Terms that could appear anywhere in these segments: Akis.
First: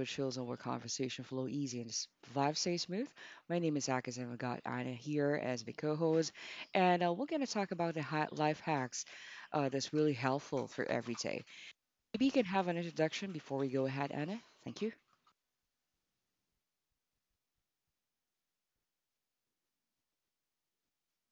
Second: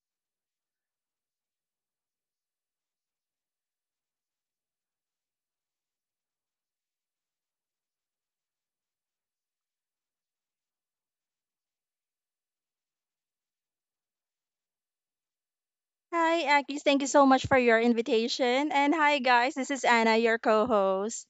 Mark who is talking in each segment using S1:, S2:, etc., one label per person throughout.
S1: a chill zone where conversation flow easy and vibes stay smooth. My name is Akis, and we got Anna here as my co-host, and we're gonna talk about the life hacks that's really helpful for every day. Maybe you can have an introduction before we go ahead, Anna. Thank you.
S2: Hi, Akis. Thank you so much for your invitation. And hi, guys. This is Anna, your co host.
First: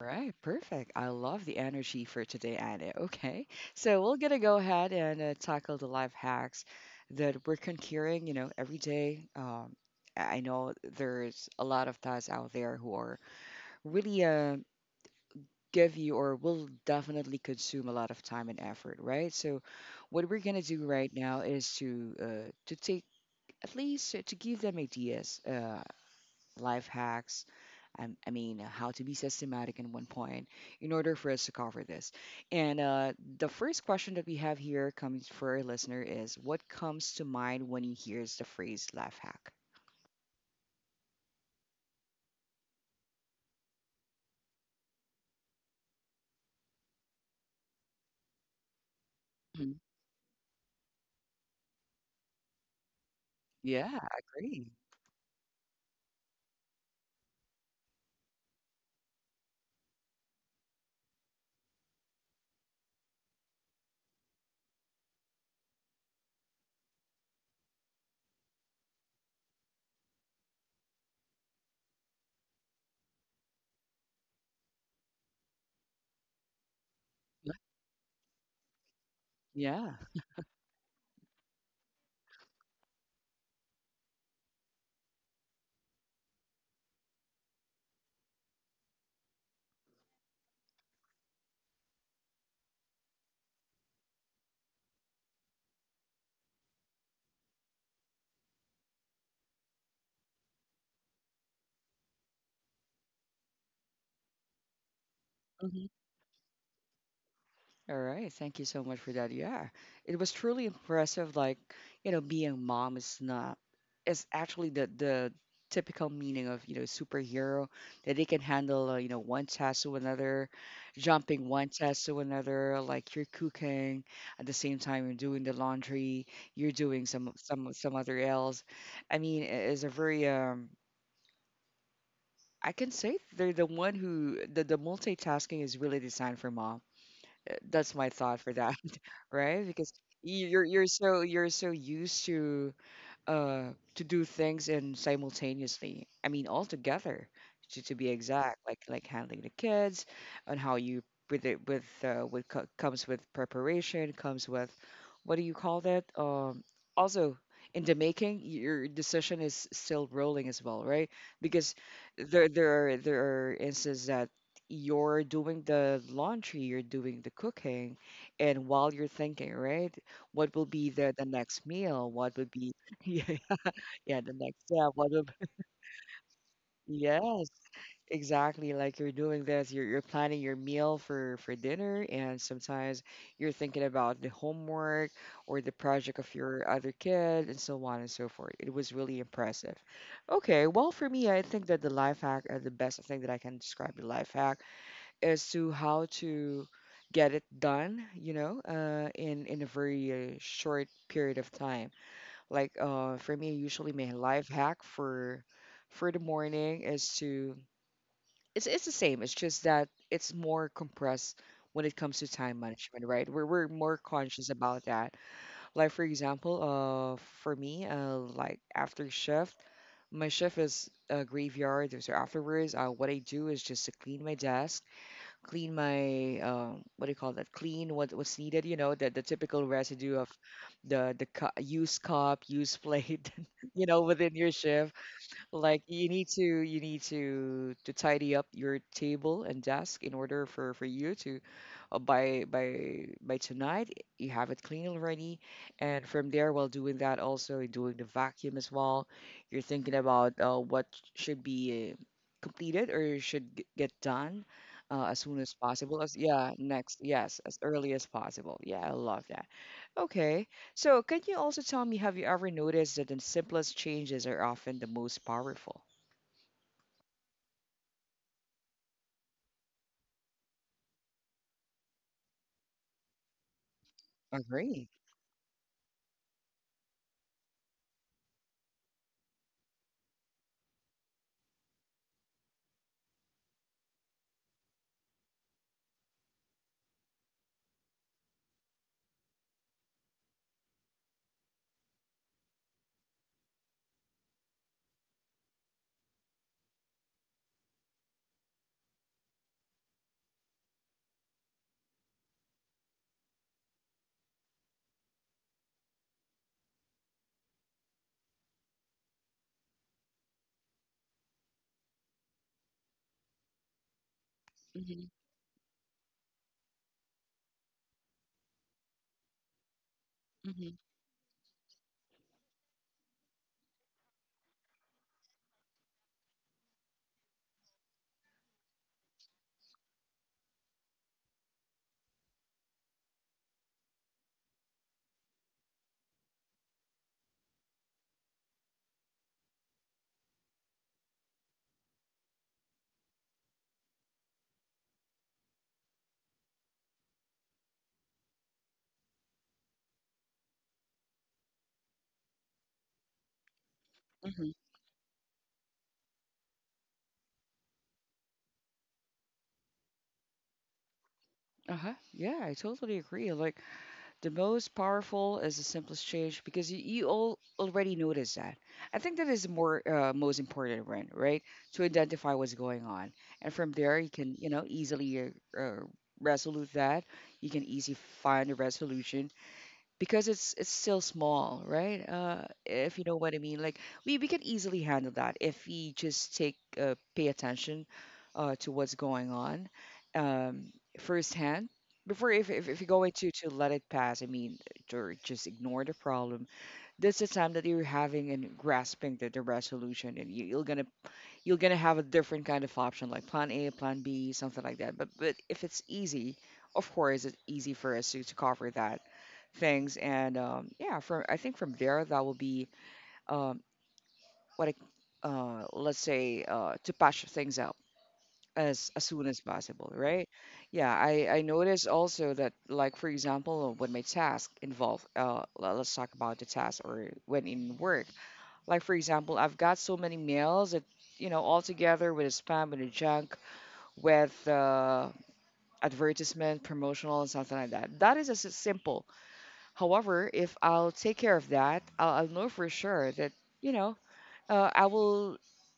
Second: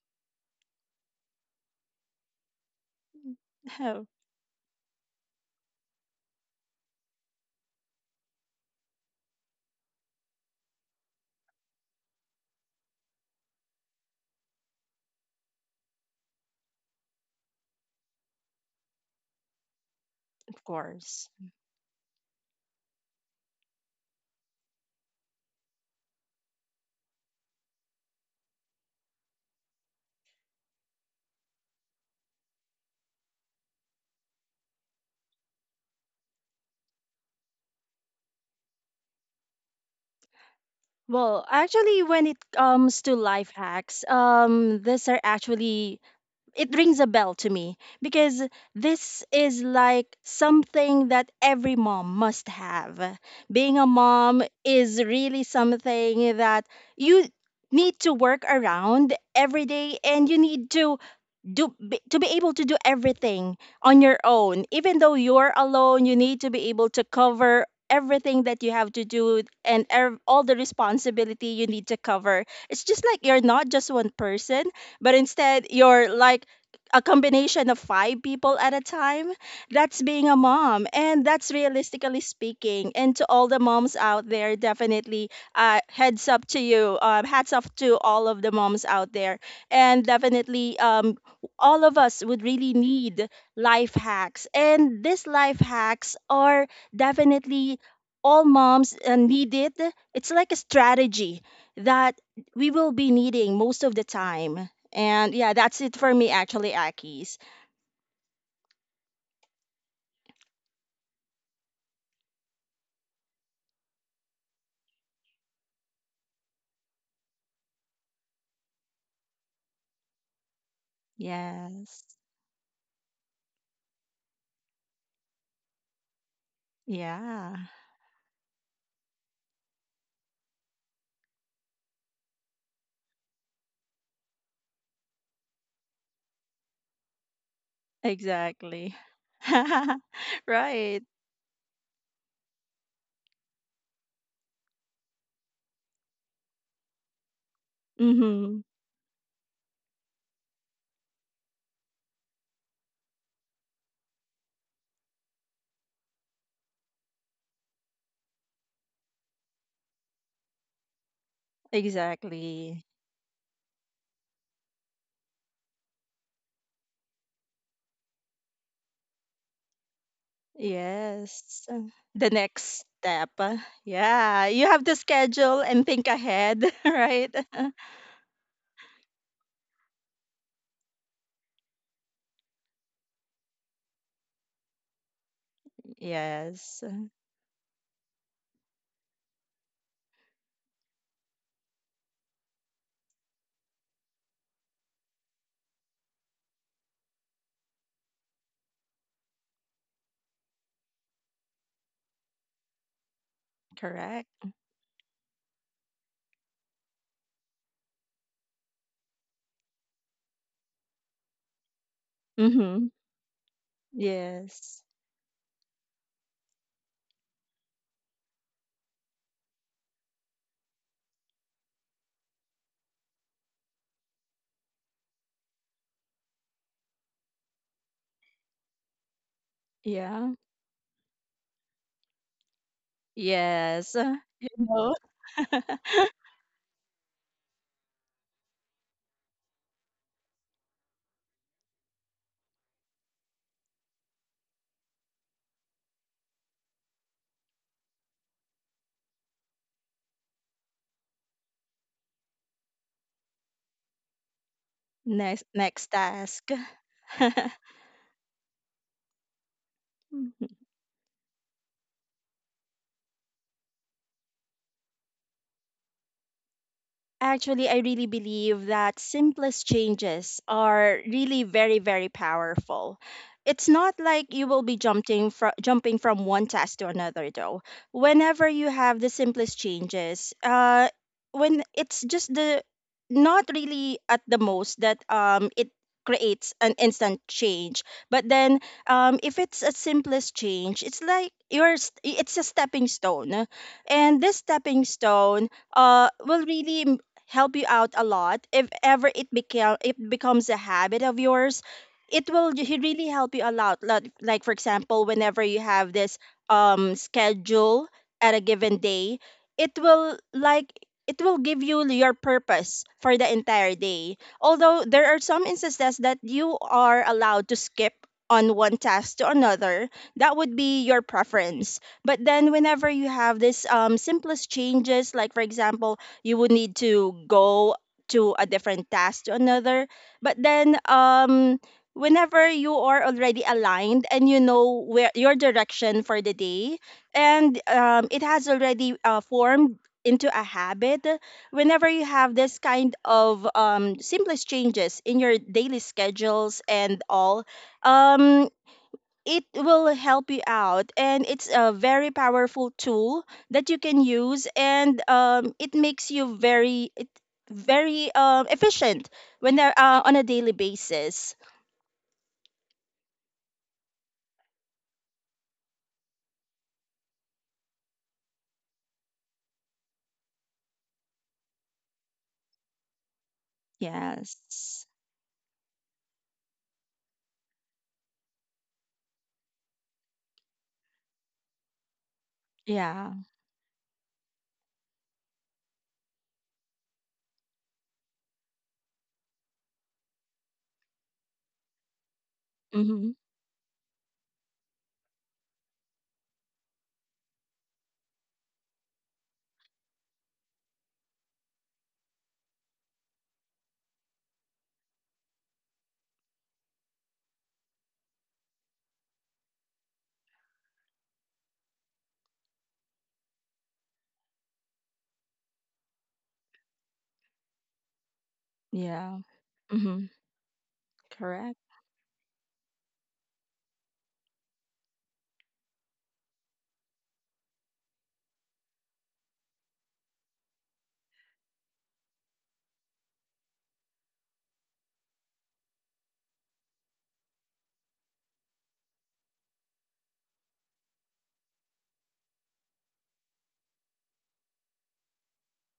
S1: All right, perfect. I love the energy for today, Anna. Okay, so
S2: Oh,
S1: we're gonna go ahead and tackle the life hacks that we're conquering, you know, every day. I know there's a lot of guys out there who are really give you or will definitely consume a lot of time and effort, right? So, what we're gonna
S2: of
S1: do right
S2: course.
S1: now is to take at least to give them ideas, life hacks. I mean, how to be systematic in one point in order for us to cover this. And the first question that we have here coming for our listener is what comes to mind when he hears the phrase life hack?
S2: Well, when it comes to life hacks, these are it rings a bell to me because this is
S1: Mhm.
S2: like something that every mom must have. Being
S1: Yeah,
S2: a
S1: I
S2: mom
S1: agree.
S2: is really something that you need to work around every day, and you need to to be able to do everything on your own. Even though you're alone, you need to be able to cover everything that you have to do, and all the responsibility you need to cover. It's just like you're not just one person, but instead you're like a combination of five people at a time.
S1: Yeah.
S2: That's being a mom, and that's realistically speaking. And to all the moms out there, definitely heads up to you, hats off to all of the moms out there. And definitely, all of us would really need life hacks. And these life hacks are definitely all moms need it. It's like a strategy that we will be needing most of the time. And yeah, that's it for me, actually, Akis.
S1: All right, thank you so much for that. Yeah, it was truly impressive. Like, you know, being a mom is not is actually the typical meaning of you know superhero that they can handle you know one task to another, jumping one task
S2: Yes.
S1: to another. Like you're cooking at the same time you're doing the laundry, you're doing some
S2: Yeah,
S1: some some other else. I mean, it is a very I can say they're the one who the multitasking is really designed for mom. That's my thought for that
S2: exactly.
S1: right? Because you're
S2: Right.
S1: so you're so used uh, to do things and simultaneously. I mean, all together, to be
S2: Mm-hmm.
S1: exact, like handling the kids, and how you with it with what comes with preparation, comes with what do you call that? Also in the making, your decision is still rolling as well, right? Because there
S2: Exactly.
S1: there are there are instances that you're doing the laundry, you're doing the cooking, and while you're thinking, right? What will be the
S2: Yes.
S1: next meal?
S2: The
S1: What would be
S2: next
S1: yeah,
S2: step.
S1: yeah, the
S2: Yeah.
S1: next
S2: You have
S1: step.
S2: to schedule and think ahead, right?
S1: Yes, exactly. Like you're doing this, you're planning your meal for dinner, and sometimes you're thinking about the homework or the project of your
S2: Yes.
S1: other kid, and so on and so forth. It was really impressive. Okay, well, for me, I think that the life hack, the best thing that I can describe the life hack is to how to get it done, you know, in a very short period of time. Like for me, usually my
S2: Correct.
S1: life hack for the morning is to it's the same. It's just that it's more compressed when it comes to time
S2: Mm-hmm.
S1: management, right? We're more conscious
S2: Yes.
S1: about that. Like for example, for me, like after shift, my shift is a graveyard. So afterwards, what I do is just to clean my desk clean my what do you call that? Clean what's needed. You know, the typical residue
S2: Yeah.
S1: of the used cup, used plate. You
S2: Yes.
S1: know, within
S2: You
S1: your
S2: know.
S1: shift. Like you need to tidy up your table and desk in order for you to by tonight you have it clean already. And from there, while doing that, also you're doing the vacuum as well. You're thinking about what should be completed or should get done as soon
S2: Next
S1: as
S2: next
S1: possible.
S2: task.
S1: As early as possible. Yeah, I love that. Okay.
S2: Mm.
S1: So, can you also tell me, have you ever noticed that the simplest changes are often the most powerful?
S2: Actually, I really believe that simplest changes are really very, very powerful. It's not like you will be
S1: Agree.
S2: jumping from one task to another though. Whenever you have the simplest changes, when it's just the not really at the most that it creates an instant change. But then, if it's a simplest change, it's like it's a stepping stone, and this stepping stone will really help you out a lot. If ever it becomes a habit of yours, it will really help you a lot. Like for example, whenever you have this schedule at a given day, it will like it will give you your purpose for the entire day. Although
S1: Hmm.
S2: there are some instances that you are allowed to skip on one task to another, that would
S1: Hmm.
S2: be your preference. But then, whenever you have this simplest changes, like for example, you would need to go to a different task to another, but then, whenever you are already aligned and you know where your direction for the day, and it has already formed into a habit. Whenever you have this kind of simplest changes in your daily schedules and all, um, it will help you out, and it's a very powerful tool that you can use.
S1: Hmm.
S2: And it makes you very efficient when they're on a daily basis.
S1: Uh-huh. Yeah, I totally agree. Like the most powerful is the simplest change because you all already notice that. I think that is the more most important one, right? To identify what's going on, and from there you can you know
S2: Yes.
S1: easily uh, resolve that. You can easily find a resolution, because it's still small, right? If you
S2: Yeah.
S1: know what I mean, like we can easily handle that if we just take pay attention to what's going on um, firsthand. Before, if you're
S2: Mm-hmm.
S1: going to let it pass, I mean, or just ignore the problem, that's the time that you're having and grasping the resolution, and you're gonna have a different kind of option like plan A, plan B, something like that. But if it's easy, of course it's easy for us to cover that things. And yeah, from I think from there that will be um, what I, let's say to patch things up as
S2: Yeah.
S1: soon as possible,
S2: Mm-hmm.
S1: right? Yeah, I
S2: Correct.
S1: noticed also that like for example when my task involve let's talk about the task or when in work like for example, I've got so many mails that you know all together with a spam, with a junk, with advertisement, promotional, and something like that. That is as simple. However, if I'll take care of that, I'll know for sure that you know I will.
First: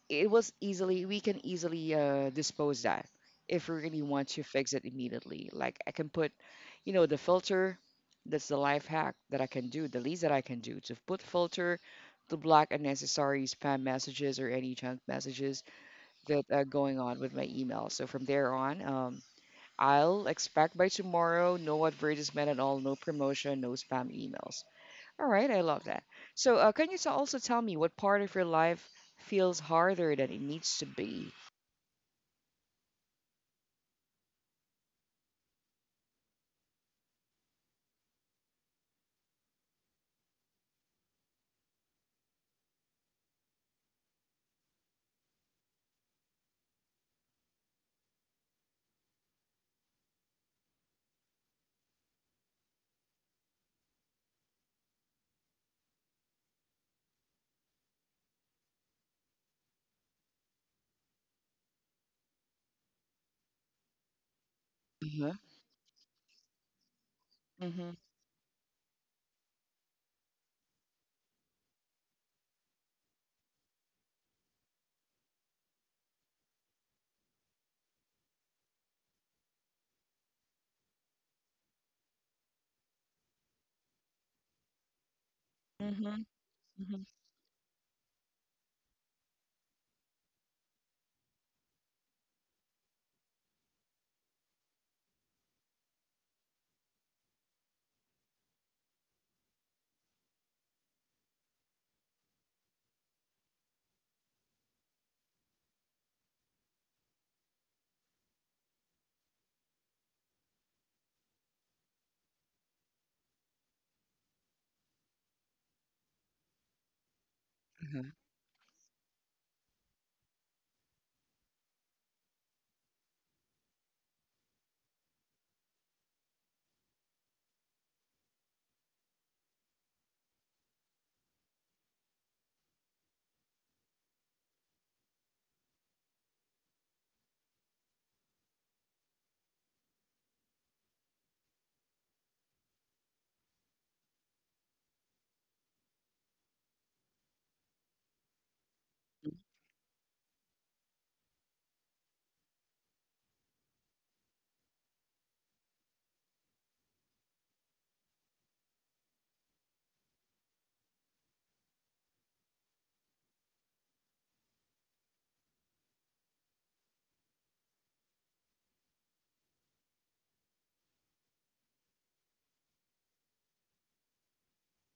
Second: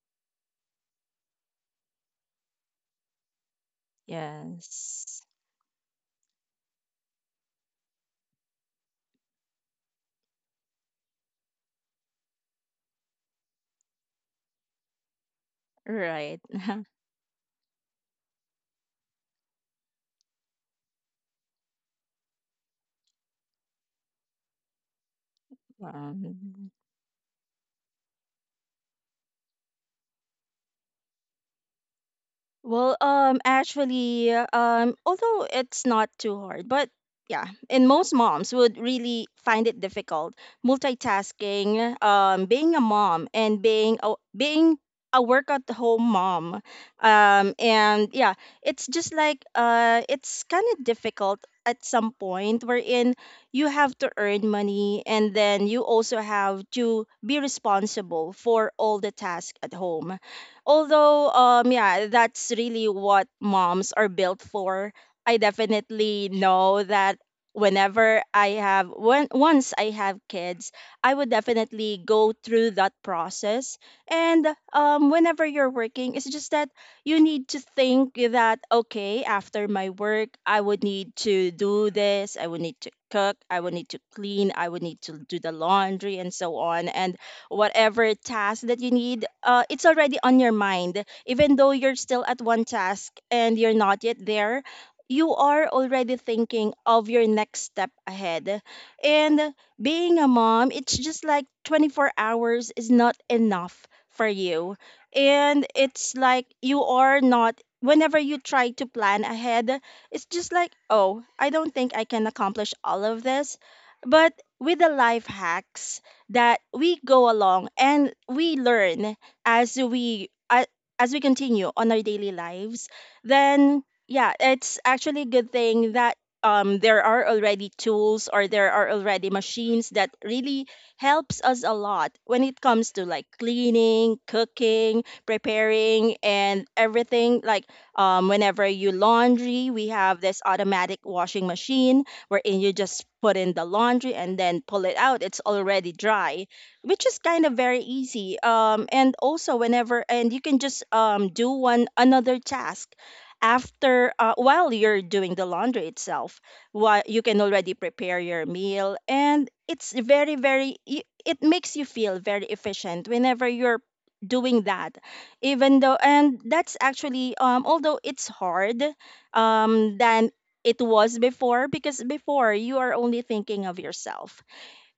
S1: It was easily we can easily dispose that if we really want to fix it
S2: Yes.
S1: immediately. Like I can put, you know, the filter. That's the life hack that I can do. The least that I can do to put filter to block unnecessary spam messages or any junk messages
S2: Right.
S1: that are going on with my email. So from there on, I'll expect by tomorrow no advertisement at all, no promotion, no spam emails. All right, I love that. So,
S2: um,
S1: can you also tell me what part of your life feels harder than it needs to be?
S2: Well, although it's not too hard, but yeah, and most moms would really find it difficult multitasking, being a mom, and being a work at home mom. And yeah, it's just like, it's kind of difficult at some point, wherein you have to earn money, and then you also have to be responsible for all the tasks at home. Although, yeah, that's really what moms are built for.
S1: Uh-huh.
S2: I definitely know that
S1: Mm-hmm.
S2: when once I have kids, I would definitely go through that process. And whenever you're working, it's just that you need to think that, okay, after my work I would need to do this, I would need to cook, I would need to clean, I would need to do the laundry,
S1: Mm-hmm.
S2: and so on. And whatever task that you need, it's already on your mind. Even though you're still at one task and you're not yet there, you are already thinking of your next step ahead. And being a mom, it's just like 24 hours is not enough for you. And it's like you are not, whenever you try to plan ahead, it's just like, oh, I don't think I can accomplish all of this. But with the life hacks that we go along
S1: Mm-hmm. Uh-huh.
S2: and we learn as we a- as we continue on our daily lives, then yeah, it's actually a good thing that there are already tools, or there are already machines that really helps us a lot when it comes to like cleaning, cooking, preparing, and everything. Like, whenever you laundry, we have this automatic washing machine, wherein you just put in the laundry, and then pull it out. It's already dry, which is kind of very easy. And also, whenever, and you can just do one another task after, while you're doing the laundry itself, while you can already prepare your meal. And it's very very, it makes you feel very efficient whenever you're doing that. Even though, and that's actually although it's hard, than it was before, because before you are only thinking of yourself.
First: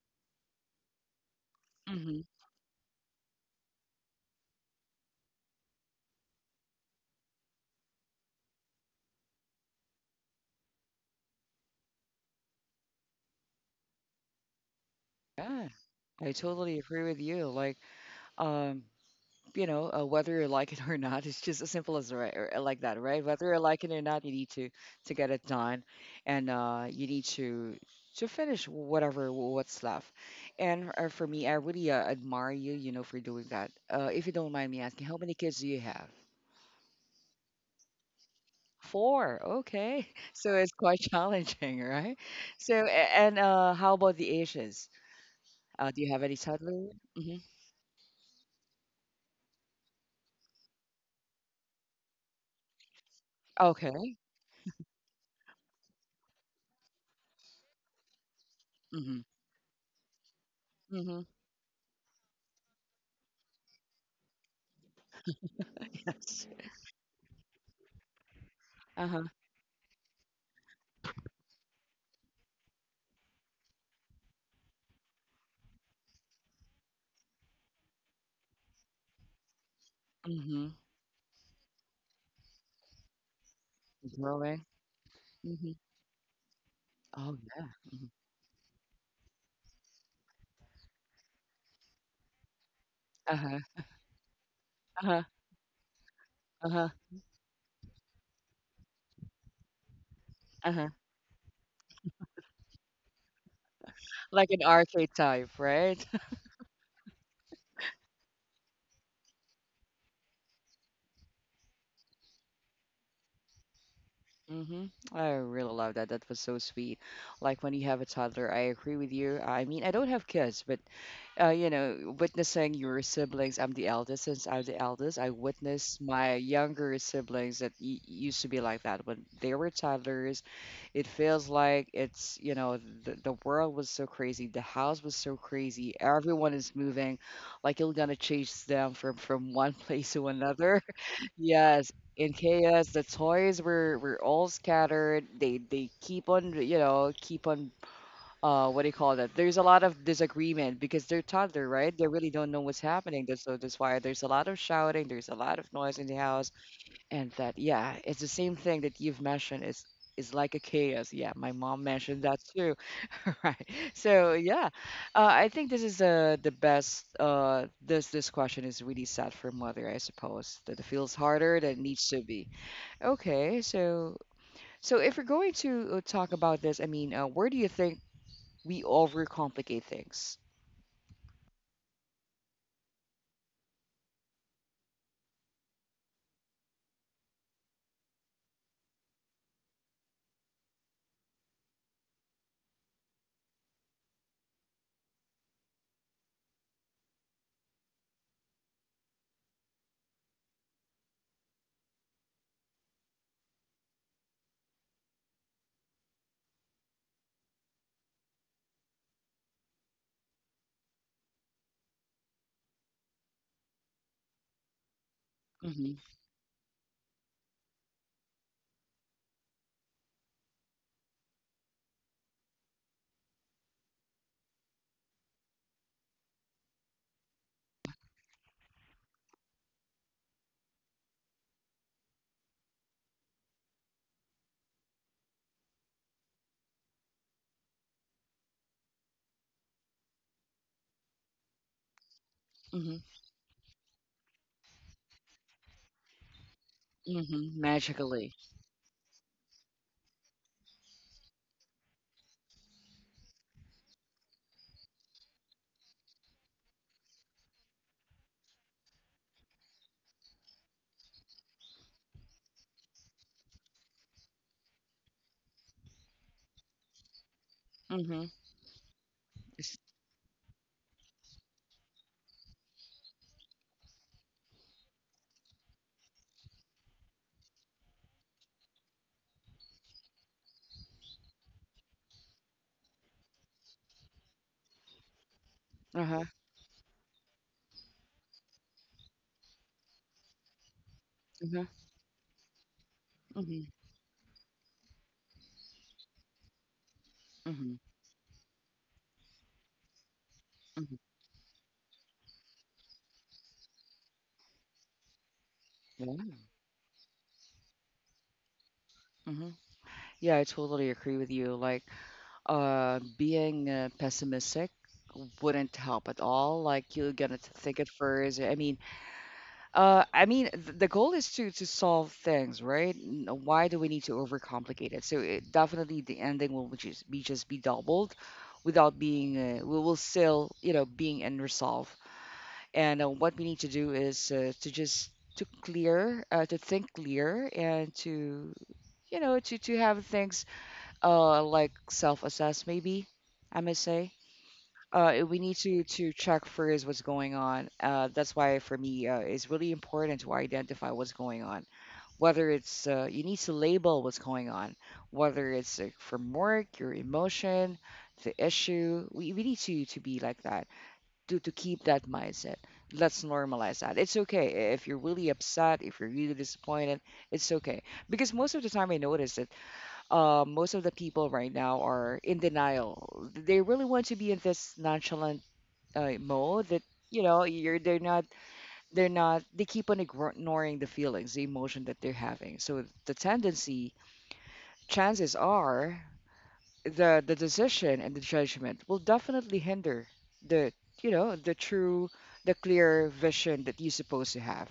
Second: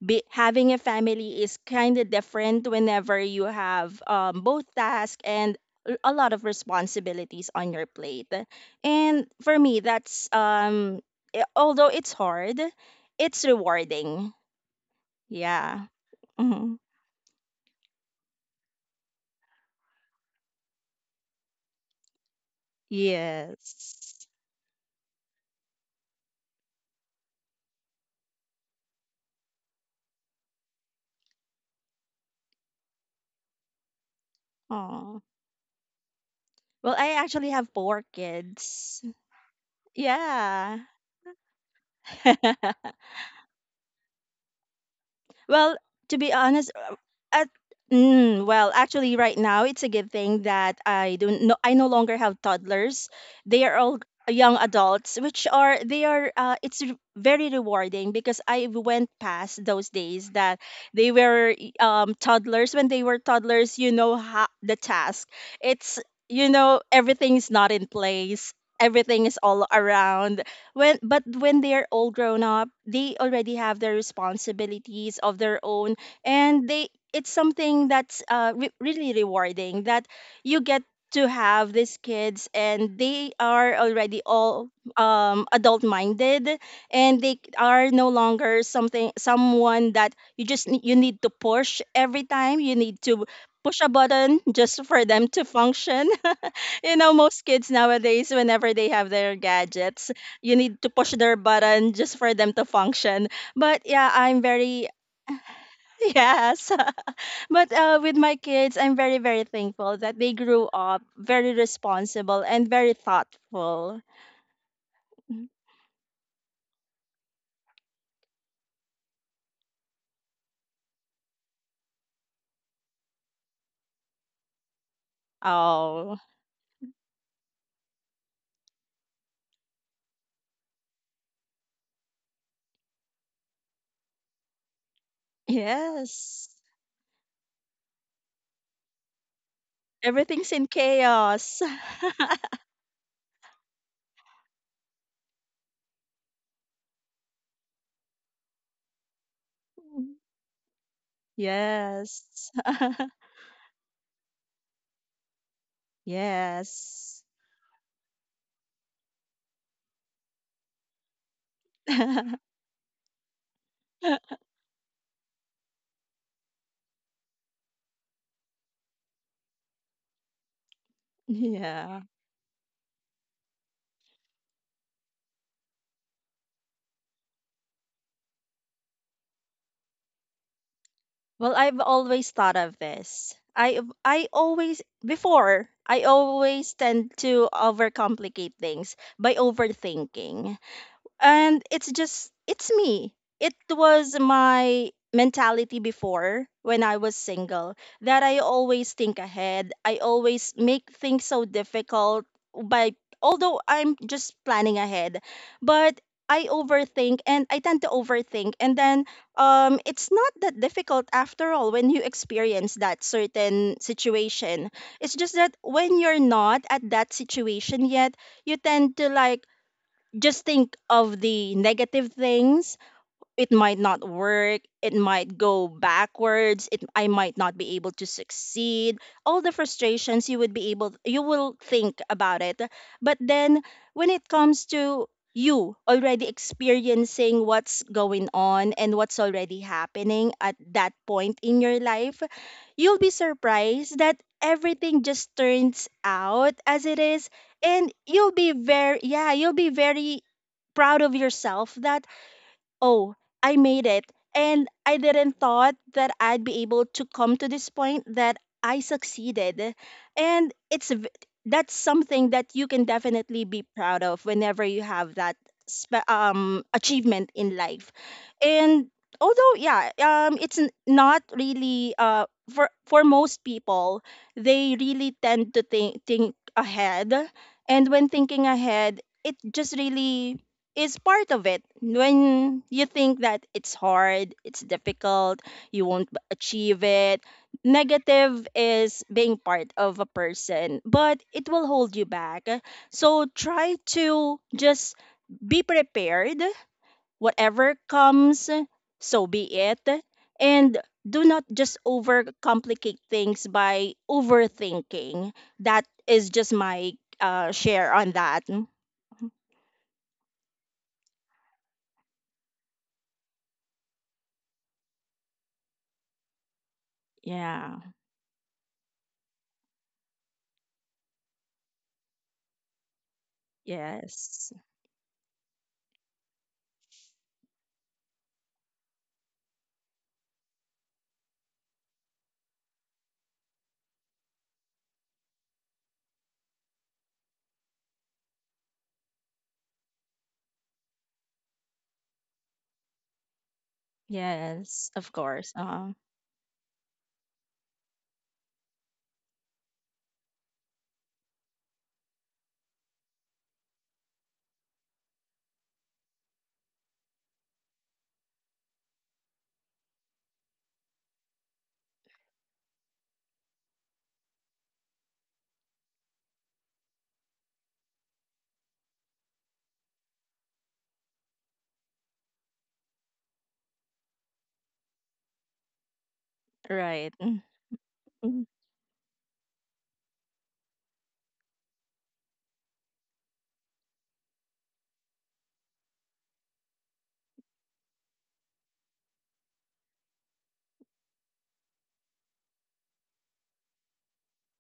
S2: Having a family is kind of
S1: Mm-hmm.
S2: different whenever you have both tasks and a lot of responsibilities on your plate. And for me, that's although it's hard, it's rewarding.
S1: Yeah,
S2: Yeah.
S1: I
S2: Hmm.
S1: totally agree with you. Like, um, you know, whether you like it or not, it's just as simple as right, or, like that, right? Whether you like it or not,
S2: Yes.
S1: you need to get it done, and you need to finish whatever what's left. And for me, I really admire you, you know, for doing that. If you don't mind me asking, how
S2: Oh.
S1: many kids do you have?
S2: Well, I actually have four kids.
S1: Four. Okay, so it's
S2: Yeah.
S1: quite challenging, right? So, and how about the Asians?
S2: Well,
S1: Do you
S2: to
S1: have
S2: be
S1: any
S2: honest,
S1: toddlers? Mm-hmm.
S2: at mm, well, actually, right now it's a good thing that I don't know. I no longer have toddlers. They are all
S1: Okay.
S2: young adults, which are. It's very rewarding because I went
S1: Mm-hmm.
S2: past those days that they
S1: Mm-hmm.
S2: were toddlers. When they were toddlers, you know how, the task. It's,
S1: Yes.
S2: you know, everything's not in place.
S1: Uh-huh.
S2: Everything is all around when, but when they're all grown up, they already have their responsibilities of their own. And they, it's something that's really rewarding that you
S1: Mm-hmm.
S2: get to have these kids and they are already all
S1: Mhm.
S2: adult minded, and
S1: Oh,
S2: they
S1: yeah.
S2: are
S1: Mhm.
S2: no longer something someone that you just ne- you need to push every time, you need to
S1: Uh-huh.
S2: push a button just for
S1: Uh-huh.
S2: them to function.
S1: Uh-huh.
S2: You know, most kids nowadays, whenever they have their gadgets, you need
S1: Uh-huh.
S2: to push their button just for them to function. But yeah, I'm
S1: Like an
S2: very
S1: arcade type, right?
S2: yes. But with my kids, I'm very, very thankful that they grew up very responsible and very thoughtful.
S1: Mm-hmm. I really love that. That was so sweet. Like when you have a toddler, I agree with you. I mean, I don't have kids, but you know, witnessing your siblings, I'm the eldest. Since I'm the eldest, I witnessed
S2: Oh
S1: my younger siblings that y used to be like that when they were toddlers. It feels like it's, you know, the world was so crazy. The house was so crazy. Everyone
S2: yes,
S1: is moving. Like you're gonna chase them from one place to
S2: everything's in
S1: another.
S2: chaos.
S1: Yes. In chaos, the toys were all scattered. They keep on, you know, keep on what do you call that? There's a lot of disagreement because they're toddler, right? They
S2: Yes.
S1: really don't know what's happening. That's why there's a lot of shouting, there's a lot of noise in the house.
S2: Yes.
S1: And that, yeah, it's the same thing that you've mentioned is like a chaos. Yeah, my mom mentioned that too. Right. So yeah, I think this is the best. This question is really sad for mother, I suppose. That it feels harder than it
S2: Yeah.
S1: needs to be. Okay, so so if we're going to talk about this, I mean, where do you think we overcomplicate things?
S2: Well, I've always thought of this. I always tend to overcomplicate things by overthinking, and it's just it's me. It was my mentality before when I was single, that I always think ahead, I always make things so difficult by, although I'm just planning ahead, but I overthink, and I tend to overthink. And then, it's not that difficult after all when you experience that certain situation. It's just that
S1: Mm-hmm.
S2: when you're not at that situation yet, you tend to like just think of the negative things. It might not work, it might go backwards, it I might not be able to succeed. All the frustrations you would be able, you will think about it. But then, when it comes to you already experiencing what's going on and what's already happening at that point in your life,
S1: Mm-hmm.
S2: you'll be surprised that everything just turns out as it is.
S1: Mm-hmm.
S2: And you'll
S1: Magically.
S2: be very, yeah, you'll be very proud of yourself that, oh, I made it. And I didn't thought that I'd be able to come to this point that I succeeded. And it's that's something that you can definitely be proud of whenever you have that achievement in life.
S1: Mm-hmm.
S2: And although, yeah, it's not really, for most people, they really tend to think ahead. And when thinking ahead, it just really is part of it. When you think that it's hard, it's difficult, you won't
S1: Uh-huh.
S2: achieve it, negative is being part of a person, but it
S1: Uh-huh.
S2: will hold you back. So
S1: Mm-hmm.
S2: try to just be prepared. Whatever
S1: Mm-hmm.
S2: comes, so be it. And do not just overcomplicate things by overthinking. That
S1: Yeah.
S2: is
S1: Mm-hmm.
S2: just my share on that.
S1: Yeah. Yeah, I totally agree with you. Like, being pessimistic wouldn't help at all. Like, you're gonna think
S2: Yeah.
S1: it first. I mean, th the goal is to solve things, right? N- Why do we need to
S2: Yes.
S1: overcomplicate it? So it, definitely, the ending will just be doubled, without being we will still, you know, being unresolved. And what we need to do is to just to clear, to think clear, and to to have things like self-assess maybe I may say.
S2: Yes, of
S1: We
S2: course.
S1: need to
S2: Uh,
S1: to check first what's going on. That's why for me, it's really important to identify what's going on, whether it's you need to label what's going on, whether it's from work, your emotion, the issue. We need to be like that, to keep that mindset. Let's normalize that it's okay if you're really upset, if you're really disappointed. It's okay. Because most of the time I notice that most of the people right now are in denial. They really want to be in this nonchalant mode that
S2: right.
S1: you're they're not,
S2: Mm-hmm.
S1: they're not, they keep on ignoring the feelings, the emotion that they're having. So the tendency, chances are, the decision and the judgment will definitely hinder the, the true, the clear vision that you're supposed to have.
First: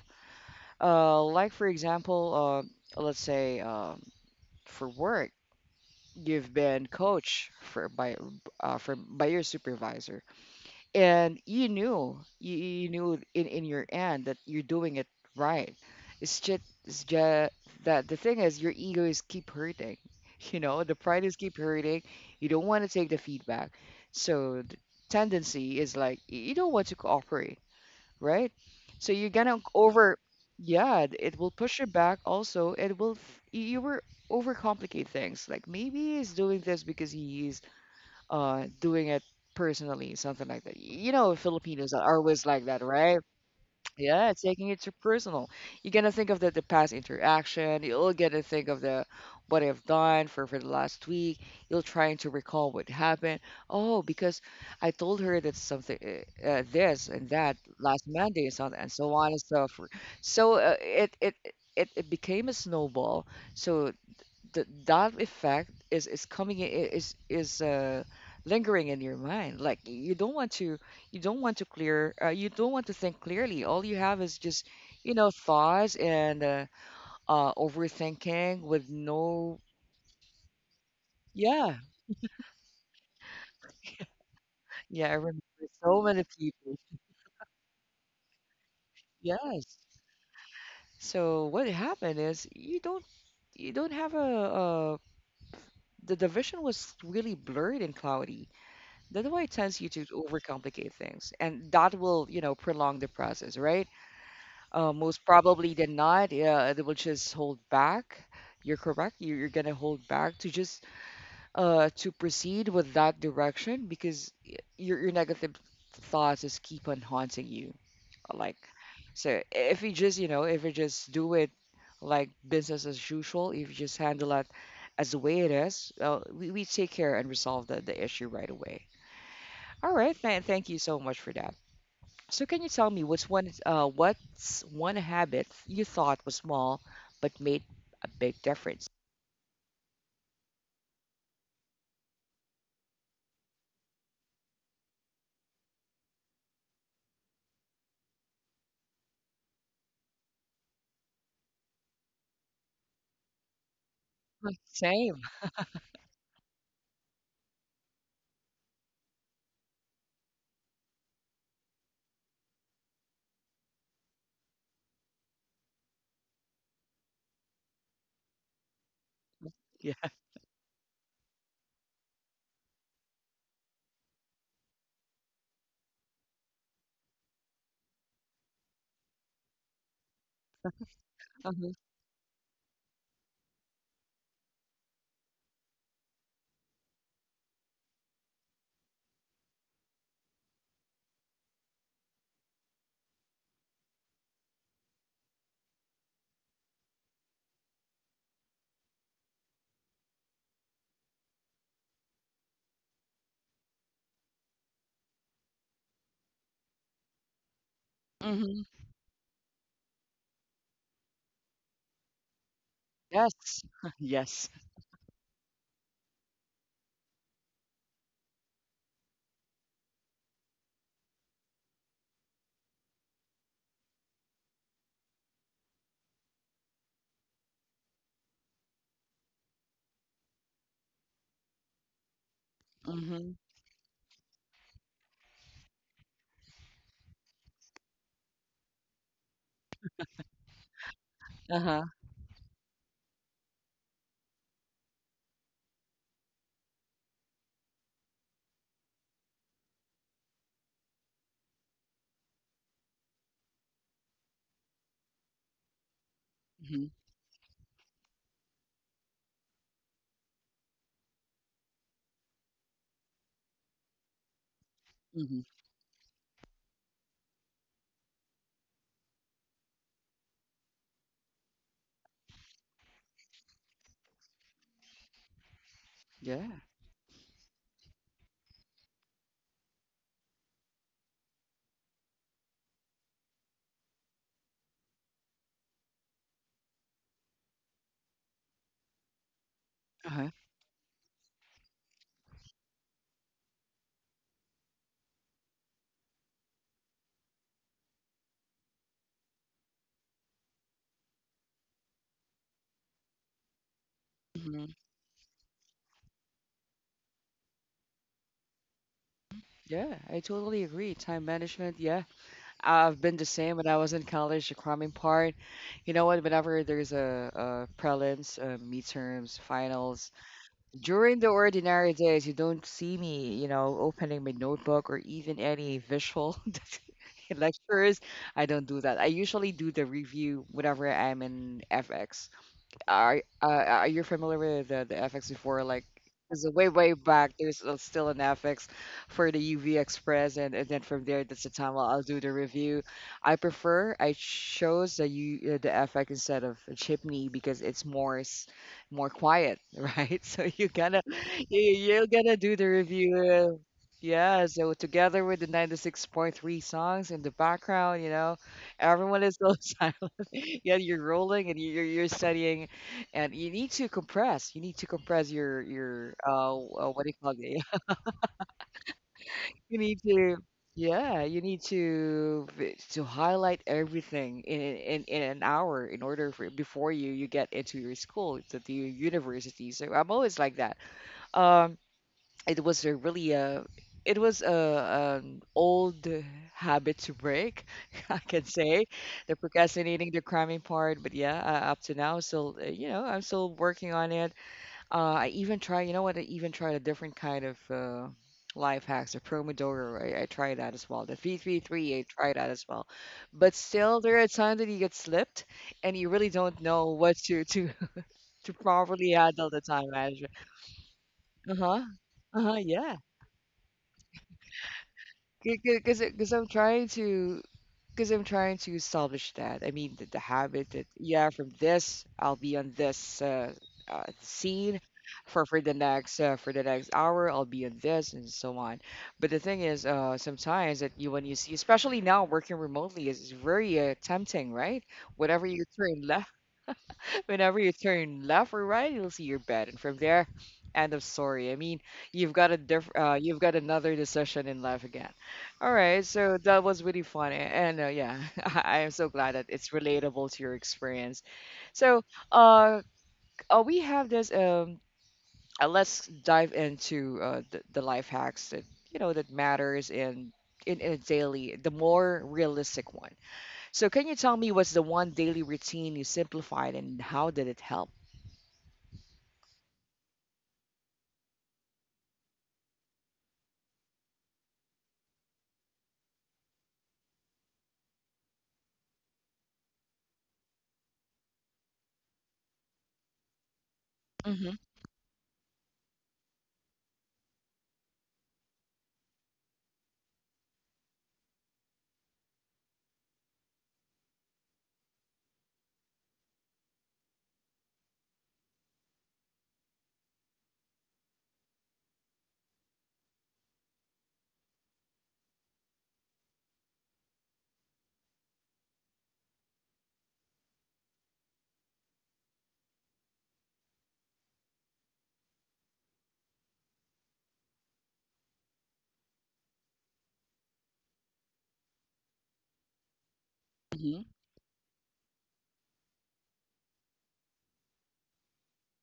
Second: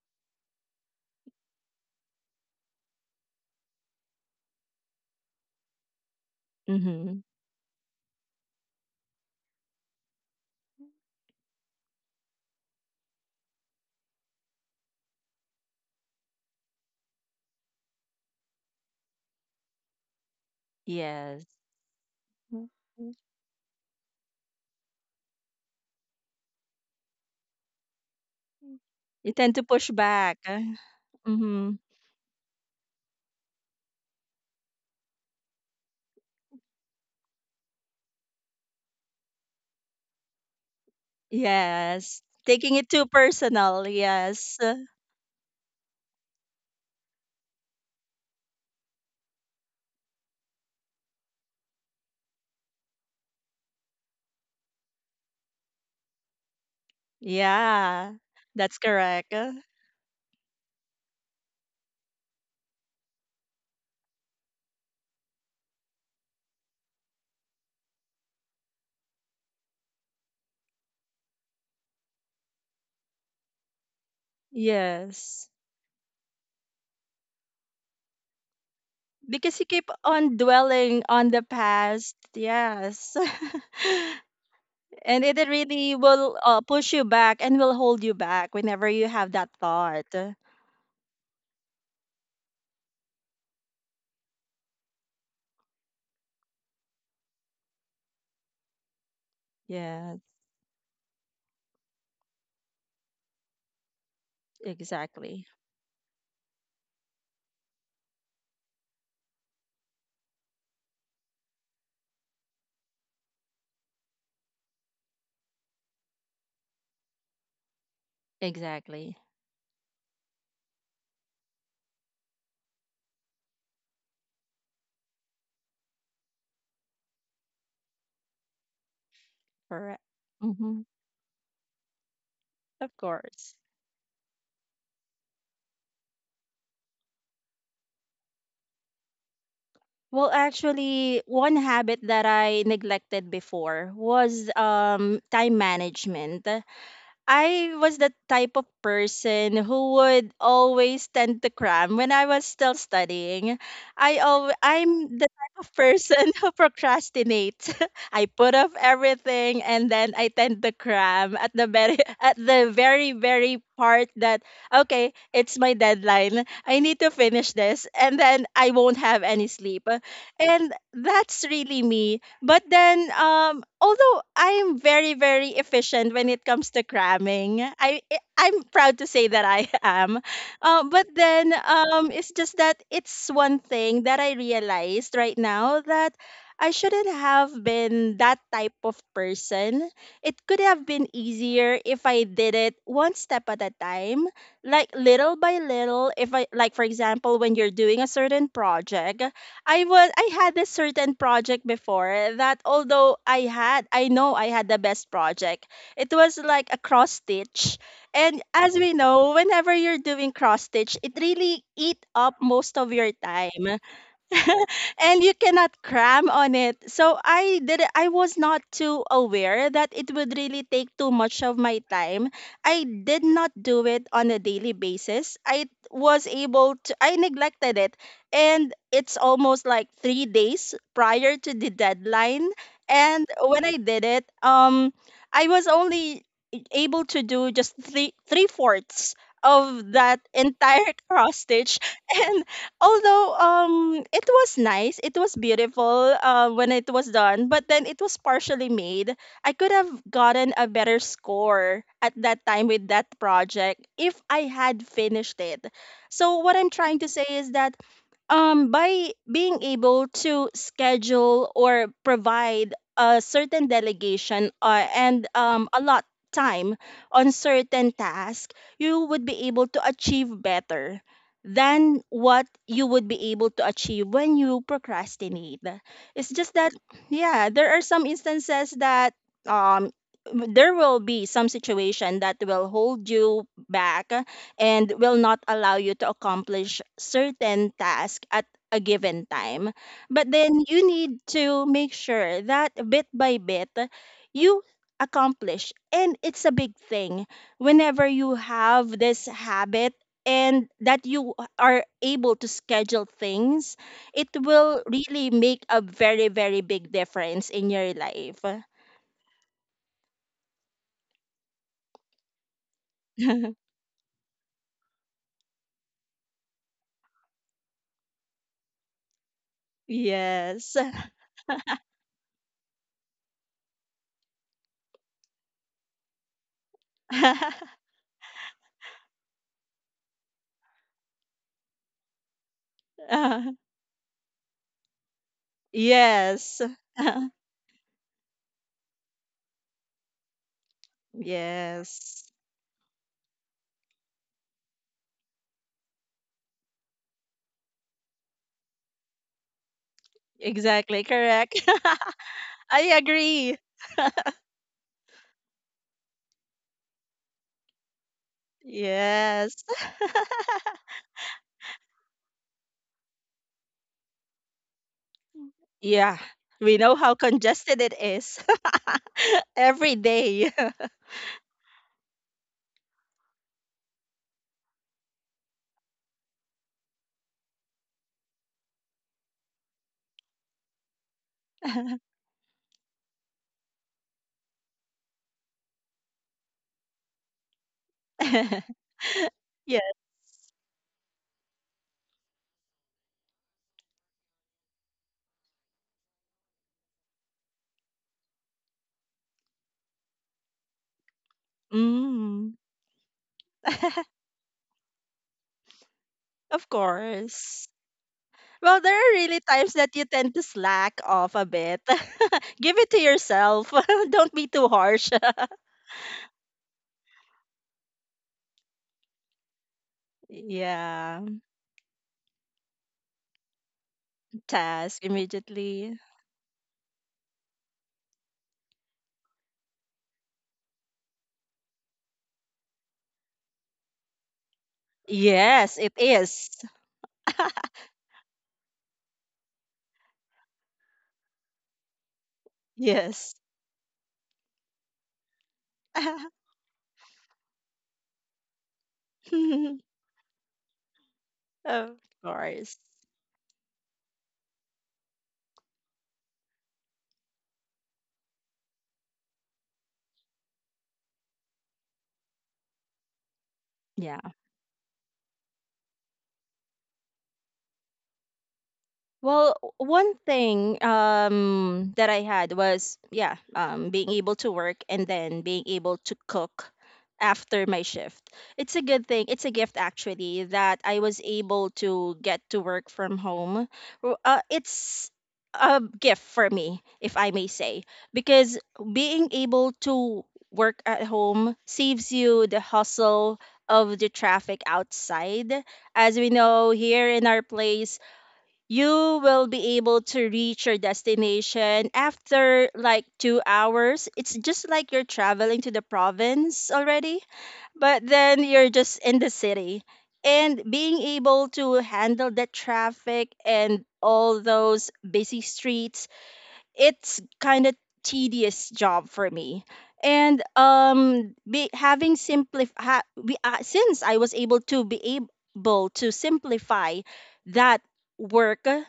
S1: Like for example, let's say, for work, you've been
S2: Mm-hmm.
S1: coached for by your supervisor, and you knew, you knew in your end that you're doing it right. It's just that the thing is your ego is keep hurting. You know, the pride is
S2: Yes.
S1: keep hurting. You don't
S2: Mhm.
S1: want to take the feedback, so the tendency is like you don't want to cooperate, right? So you're
S2: You tend
S1: gonna
S2: to push
S1: over,
S2: back.
S1: yeah, it will
S2: Mm-hmm.
S1: push you back. Also, it will you were overcomplicate things. Like maybe he's doing this because he's doing it personally, something like that. You know, Filipinos are
S2: Yes.
S1: always like
S2: Taking
S1: that,
S2: it too
S1: right?
S2: personal.
S1: Yeah,
S2: Yes.
S1: taking it to personal. You're gonna think of the past interaction. You'll get to think of the what I've done for the last week. You'll trying to recall what happened. Oh, because I told her that something, this and that last
S2: Yeah.
S1: Monday and so
S2: That's
S1: on and so
S2: correct.
S1: on and so forth. So it it became a snowball. So that effect is coming in, is lingering in your mind. Like you don't want to, you don't want to clear, you don't want to think clearly. All you have is just, you know,
S2: Yes.
S1: thoughts and, overthinking with
S2: Because
S1: no,
S2: you keep on dwelling on the
S1: yeah,
S2: past. Yes.
S1: yeah. I
S2: And
S1: remember
S2: it
S1: so
S2: really
S1: many
S2: will,
S1: people,
S2: push you back and will hold you back whenever you have that
S1: yes.
S2: thought.
S1: So what happened is you don't, you don't have a, the division was really blurred and cloudy. That's why it tends you to
S2: Yes,
S1: overcomplicate things, and that will, you know, prolong the process, right? Most
S2: exactly.
S1: probably than not, yeah, they will just hold back. You're correct. You're gonna hold back to just to proceed with that direction because your negative thoughts just keep on haunting you. Like,
S2: Exactly.
S1: so if you just, you know, if you just do it like business as usual, if you just handle it as the way it is, we take care and resolve the issue right away. All
S2: Correct.
S1: right, man. Thank
S2: Mm-hmm.
S1: you so much for that. So, can you
S2: Of
S1: tell me
S2: course.
S1: what's one habit you thought was small but made a big difference?
S2: Well, actually, one habit that I neglected before was time management. I was the type of person who would always tend to cram when I was still studying. I'm the
S1: Same.
S2: type of person who procrastinates. I put off everything and then I tend to cram at the very at the very part that okay, it's my deadline. I need to finish this and then I won't have any sleep.
S1: Yeah.
S2: And that's really me. But then, although I am very, very efficient when it comes to cramming, I'm proud to say that I am. But then,
S1: Mm-hmm.
S2: it's just that it's one thing that I realized right now that I shouldn't have been that type of person. It could have been easier if I did it one step at a time, like little by little. If I, like, for example, when you're doing a certain project. I had a certain project before that although I had I know I had the best project. It was like a cross stitch. And
S1: Mm-hmm.
S2: as we know, whenever you're doing cross stitch, it really eat up most of your
S1: Yes.
S2: time.
S1: Yes.
S2: And you cannot cram on it. So I was not too aware that it would really take too much of my time. I did not do it on a daily basis. I was able to I neglected it and it's almost like 3 days prior to the deadline and
S1: Mm-hmm.
S2: when I did it I was only able to do just three fourths of that entire cross stitch
S1: Uh-huh.
S2: and although it was nice, it was beautiful, when it was done, but then it was partially made. I could have gotten a better score at that time with that project if I had finished it. So what I'm
S1: Hmm.
S2: trying to say is that by being able to schedule or provide a certain delegation, and
S1: Hmm.
S2: a lot time on certain task, you would be able to achieve better than what you would be able to achieve when you procrastinate. It's just
S1: Yeah.
S2: that yeah, there are some instances that um there will be some situation that will hold you back and will not allow you to accomplish certain task at a given time. But
S1: Uh-huh.
S2: then you need to make sure that bit by bit you accomplish. And it's a big thing whenever you have this habit and that you are able to schedule things, it
S1: Mm-hmm.
S2: will really make a very, very big difference in your life.
S1: Yeah, I totally agree. Time management, yeah. I've been the same when I was in college, the cramming part. You know what? Whenever there's a prelims, midterms, finals,
S2: Yes.
S1: during the ordinary days, you don't see me, you know, opening my notebook or even any visual lectures. I don't do that. I usually do the review whenever I'm in FX. Are uh,
S2: Uh,
S1: uh, are you familiar with the FX before? Like, because
S2: yes.
S1: way way back, there's still an FX for the UV Express, and then from there, that's the time I'll do
S2: Yes.
S1: the review. I prefer I chose the U the FX instead of a chipney because it's more more quiet, right? So you
S2: Exactly.
S1: gotta
S2: Correct.
S1: you're gonna do the
S2: I
S1: review.
S2: agree.
S1: Yeah, so together with the 96.3 songs in the background, you know, everyone is so
S2: Yes.
S1: silent. Yeah, you're rolling and you're studying, and you need to compress. You need to compress your
S2: Yeah.
S1: your uh, w-
S2: We know
S1: uh what
S2: how
S1: do you call it?
S2: congested it is
S1: You
S2: every
S1: need to,
S2: day.
S1: yeah, you need to to highlight everything in in an hour in order for before you get into your school to the university. So I'm always like that. Um, it was a really a, it was a an old habit to break, I can say, the
S2: Yes.
S1: procrastinating, the cramming part. But yeah, up to now, still you know, I'm still working on it. I even try, you know what? I even tried a different kind of life hacks, a Promodoro. I tried that as well. The 333, I tried
S2: Mm.
S1: that as well. But still, there are times that you get slipped and you really don't
S2: Of
S1: know what to
S2: course.
S1: to to
S2: Well, there are
S1: properly
S2: really
S1: handle the
S2: times that
S1: time
S2: you tend
S1: management.
S2: to slack off a bit.
S1: Uh-huh. Uh-huh,
S2: Give it to
S1: yeah.
S2: yourself. Don't be too harsh.
S1: Because I'm trying to, because I'm trying to salvage that. I mean, the habit, that
S2: Yeah.
S1: yeah, from this I'll be on this scene
S2: Task
S1: for,
S2: immediately.
S1: for the next hour I'll be on this and so on. But the thing is, sometimes that you when you see, especially now working remotely, is very tempting, right? Whatever you
S2: Yes, it
S1: turn
S2: is.
S1: Whenever you turn left or right, you'll see your bed, and from there, end of story. I mean, you've got a
S2: Yes.
S1: you've got another decision in life again. All right, so that was really fun, and yeah, I am so glad that it's relatable to your experience.
S2: Of
S1: So,
S2: course.
S1: uh, we have this. Let's dive into the life hacks that you know that matters in, in a daily, the more realistic one. So, can
S2: Yeah.
S1: you tell me what's the one daily routine you simplified and how did it help?
S2: Well, one thing that I had was, yeah, being able to work and then being able to cook after my shift. It's a good thing. It's a gift, actually, that I was able to get to work from home.
S1: Mhm,
S2: It's a gift for me, if I may say, because being able to work at home saves you the hustle of the traffic outside. As we know, here in our place you will be able to reach your destination after like 2 hours. It's just like you're traveling to the province already, but then you're just in the city. And being able to handle the traffic and all those busy streets, it's kind of tedious job for me. And be, having simplify ha, we, since
S1: mhm,
S2: I was able to be able to simplify that work,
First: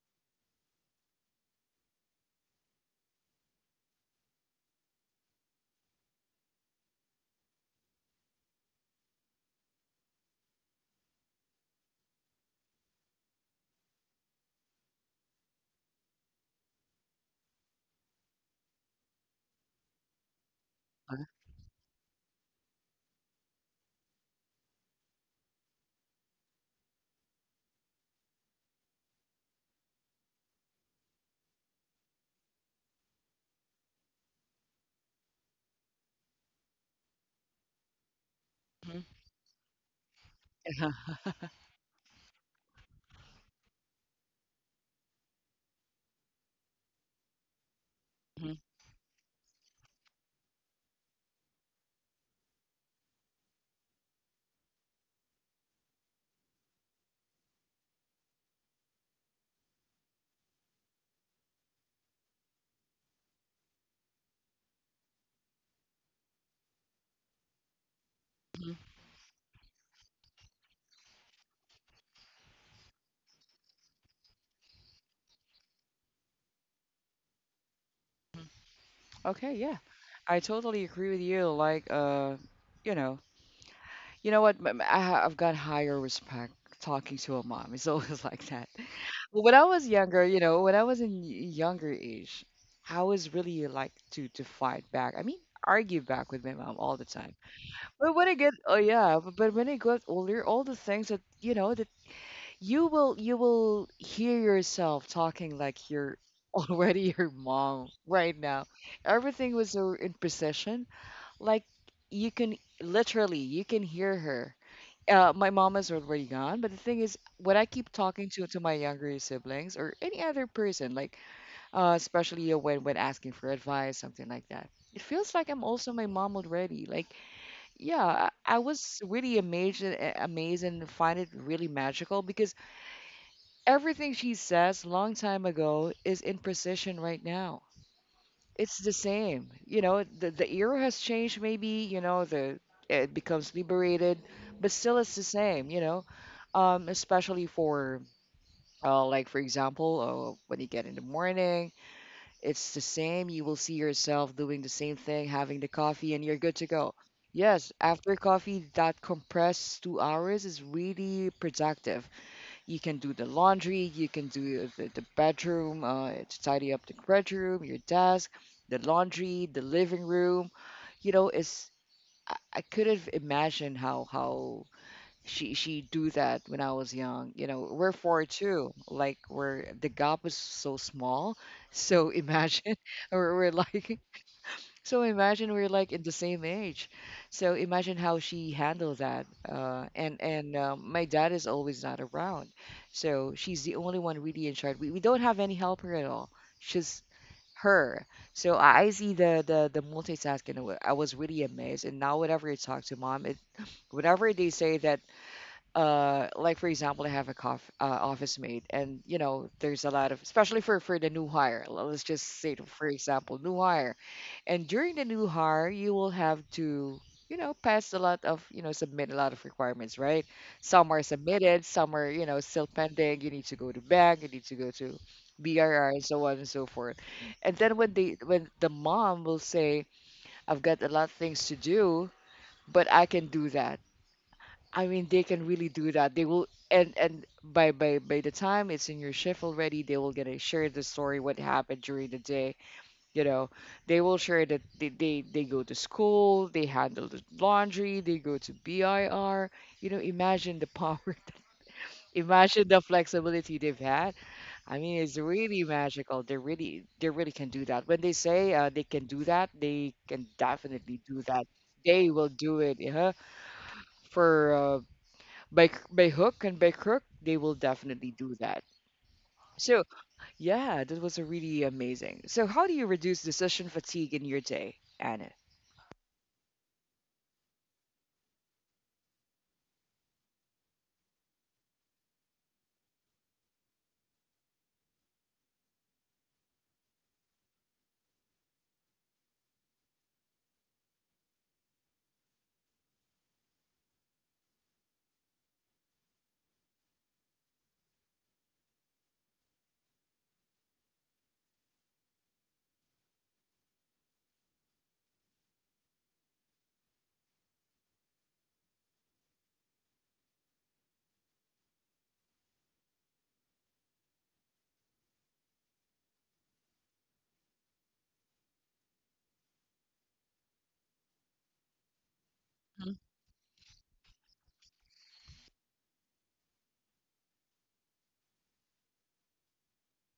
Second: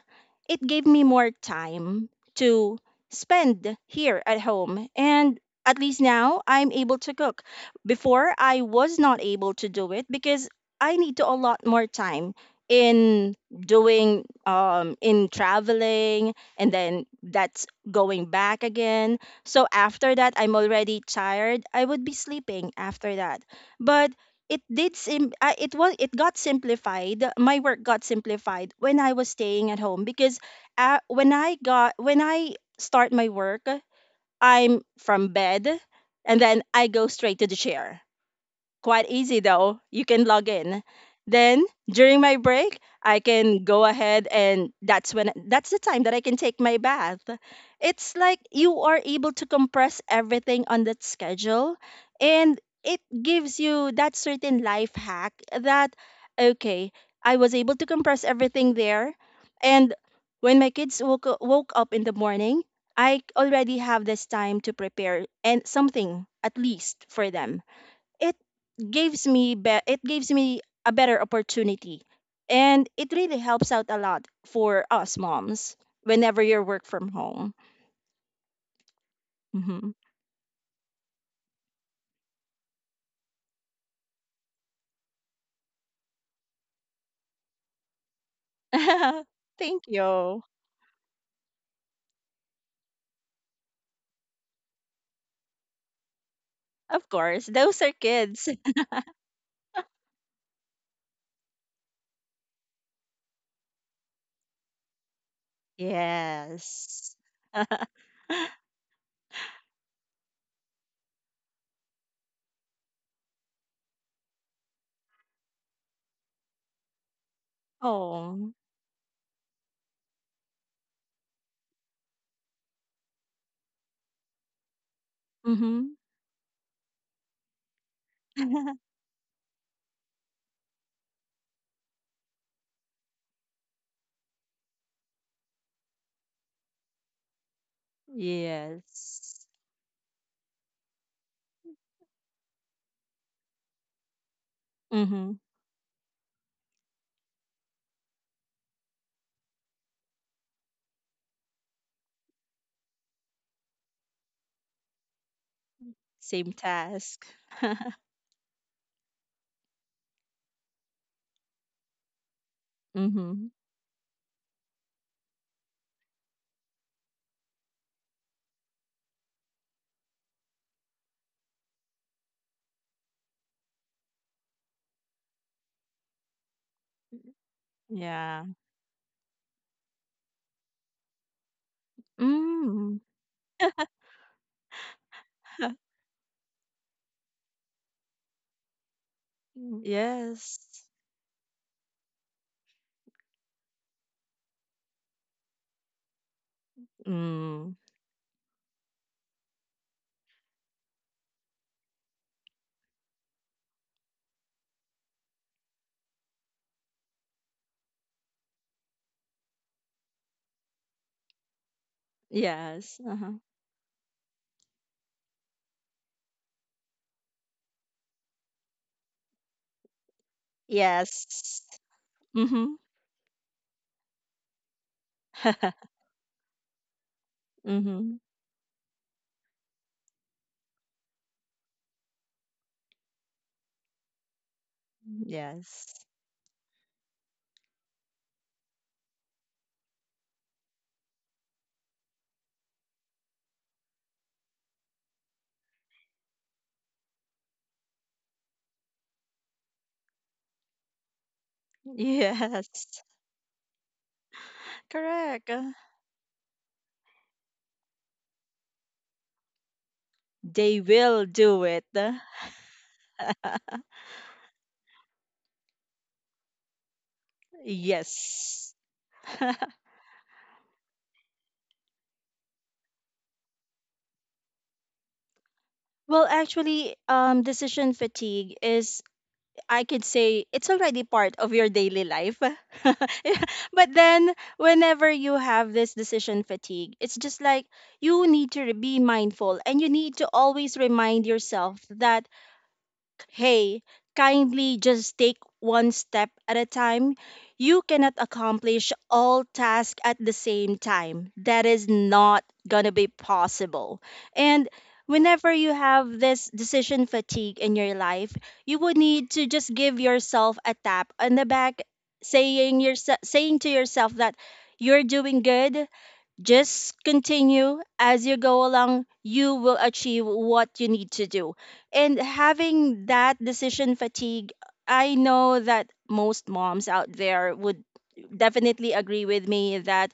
S2: it gave me more time to spend here at home, and at least now I'm able to cook. Before, I was not able to do it because I need to a lot more time in doing in traveling and then that going back again. So after that, I'm already
S1: uh,
S2: tired. I would be sleeping after that. But it was it got simplified. My work got simplified when I was staying at home because when I got when I start my work, I'm from bed and then I go straight to the chair.
S1: mhm,
S2: Quite easy though. You can log in. Then during my break, I can go ahead, and that's the time that I can take my bath. It's like
S1: mhm, mhm,
S2: you are able to compress everything on that schedule, and it gives you that certain life hack that okay, I was able to compress everything there, and when my kids woke up in the morning, I already have this time to prepare and something at least for them. It
S1: mhm.
S2: gives it gives me a better opportunity, and it really helps out a lot for us moms whenever you work from home.
S1: Okay, yeah.
S2: Hmm.
S1: I totally agree with you. Like, you know, you know what? I, I've got higher respect talking to a mom. It's always like that. But when I
S2: Thank
S1: was younger, you
S2: you.
S1: know, when I was in younger age, I was really like to fight back. I mean, argue back with my mom all the
S2: Of
S1: time.
S2: course, those are
S1: But when I
S2: kids.
S1: get, oh yeah, but when I got older, all the things that you know that you will, you will hear yourself talking like you're
S2: Yes.
S1: already your mom right now. Everything was so in precision. Like you can literally you can hear her. My mom is already gone, but the thing is, when I keep talking to
S2: Oh.
S1: to my younger siblings or any other person, like especially when asking for advice, something like that, it feels like I'm
S2: Mm-hmm.
S1: also my mom already. Like, yeah, I was really amazed, amazed, and find it really magical because everything she says long time ago is in precision right now. It's the
S2: Yes.
S1: same. You know, the era has changed maybe, you know, the it becomes liberated, but still it's the
S2: Mm-hmm.
S1: same, you know. Especially for like for example, when you get in the morning, it's the same. You will see yourself doing the same thing, having the coffee, and you're
S2: Same
S1: good to go.
S2: task.
S1: Yes, after coffee, that compressed 2 hours is really productive. You can do the
S2: Mm-hmm.
S1: laundry, you can do the bedroom, to tidy up the bedroom, your desk, the laundry, the living room. You know, it's, I couldn't imagine how she do that when I was young. You know, we're four
S2: Yeah.
S1: too. Like we're the gap is so small. So imagine
S2: Mm.
S1: we're like, so imagine we're like in the same age. So imagine how she handled that. And
S2: Yes.
S1: my dad is always not around, so she's the only one really in charge. We don't have any helper at all. She's
S2: Mm.
S1: Her. So I see the multitasking, and I was really amazed. And now whenever I talk to mom, it whenever they say that, like for example I have a office mate and you know there's a lot of, especially for the new hire, let's just say for
S2: Yes.
S1: example
S2: Uh-huh.
S1: new hire, and during the new hire you will have to, you know, pass a lot of, you know, submit a lot of requirements, right? Some are
S2: Yes.
S1: submitted, some are, you know, still
S2: Mhm.
S1: pending. You need to go to bank, you need to go to brr and so on and so forth. And then when they,
S2: Mhm.
S1: when the mom will say, I've got a lot of things to do, but I can do that. I mean, they can really do
S2: Yes.
S1: that. They will, and by the time it's in your shift already, they will gonna share the story what happened during the day. You know, they will share that they go to school, they handle the laundry, they go to BIR. You know, imagine the power, imagine the
S2: Yes.
S1: flexibility they've had. I mean, it's
S2: Correct.
S1: really magical. They really can do that. When they say they can do that, they can
S2: They
S1: definitely do
S2: will
S1: that.
S2: do it.
S1: They will do it. Yeah, for by hook and by crook, they will definitely do that.
S2: Yes.
S1: So yeah, that was a really amazing. So how do you reduce decision fatigue in your day, Anna?
S2: Well, actually, decision fatigue is, I could say, it's already part of your daily life. Yeah. But then, whenever you have this decision fatigue, it's just like you need to be mindful and you need to always remind yourself that hey, kindly just take one step at a time. You cannot accomplish all tasks at the same time. That is not going to be possible. And whenever you have this decision fatigue in your life, you would need to just give yourself a tap on the back, saying to yourself that you're doing good, just continue as you go along, you will achieve what you need to do. And
S1: Mhm.
S2: having that decision fatigue, I know that most moms out there would definitely agree with me that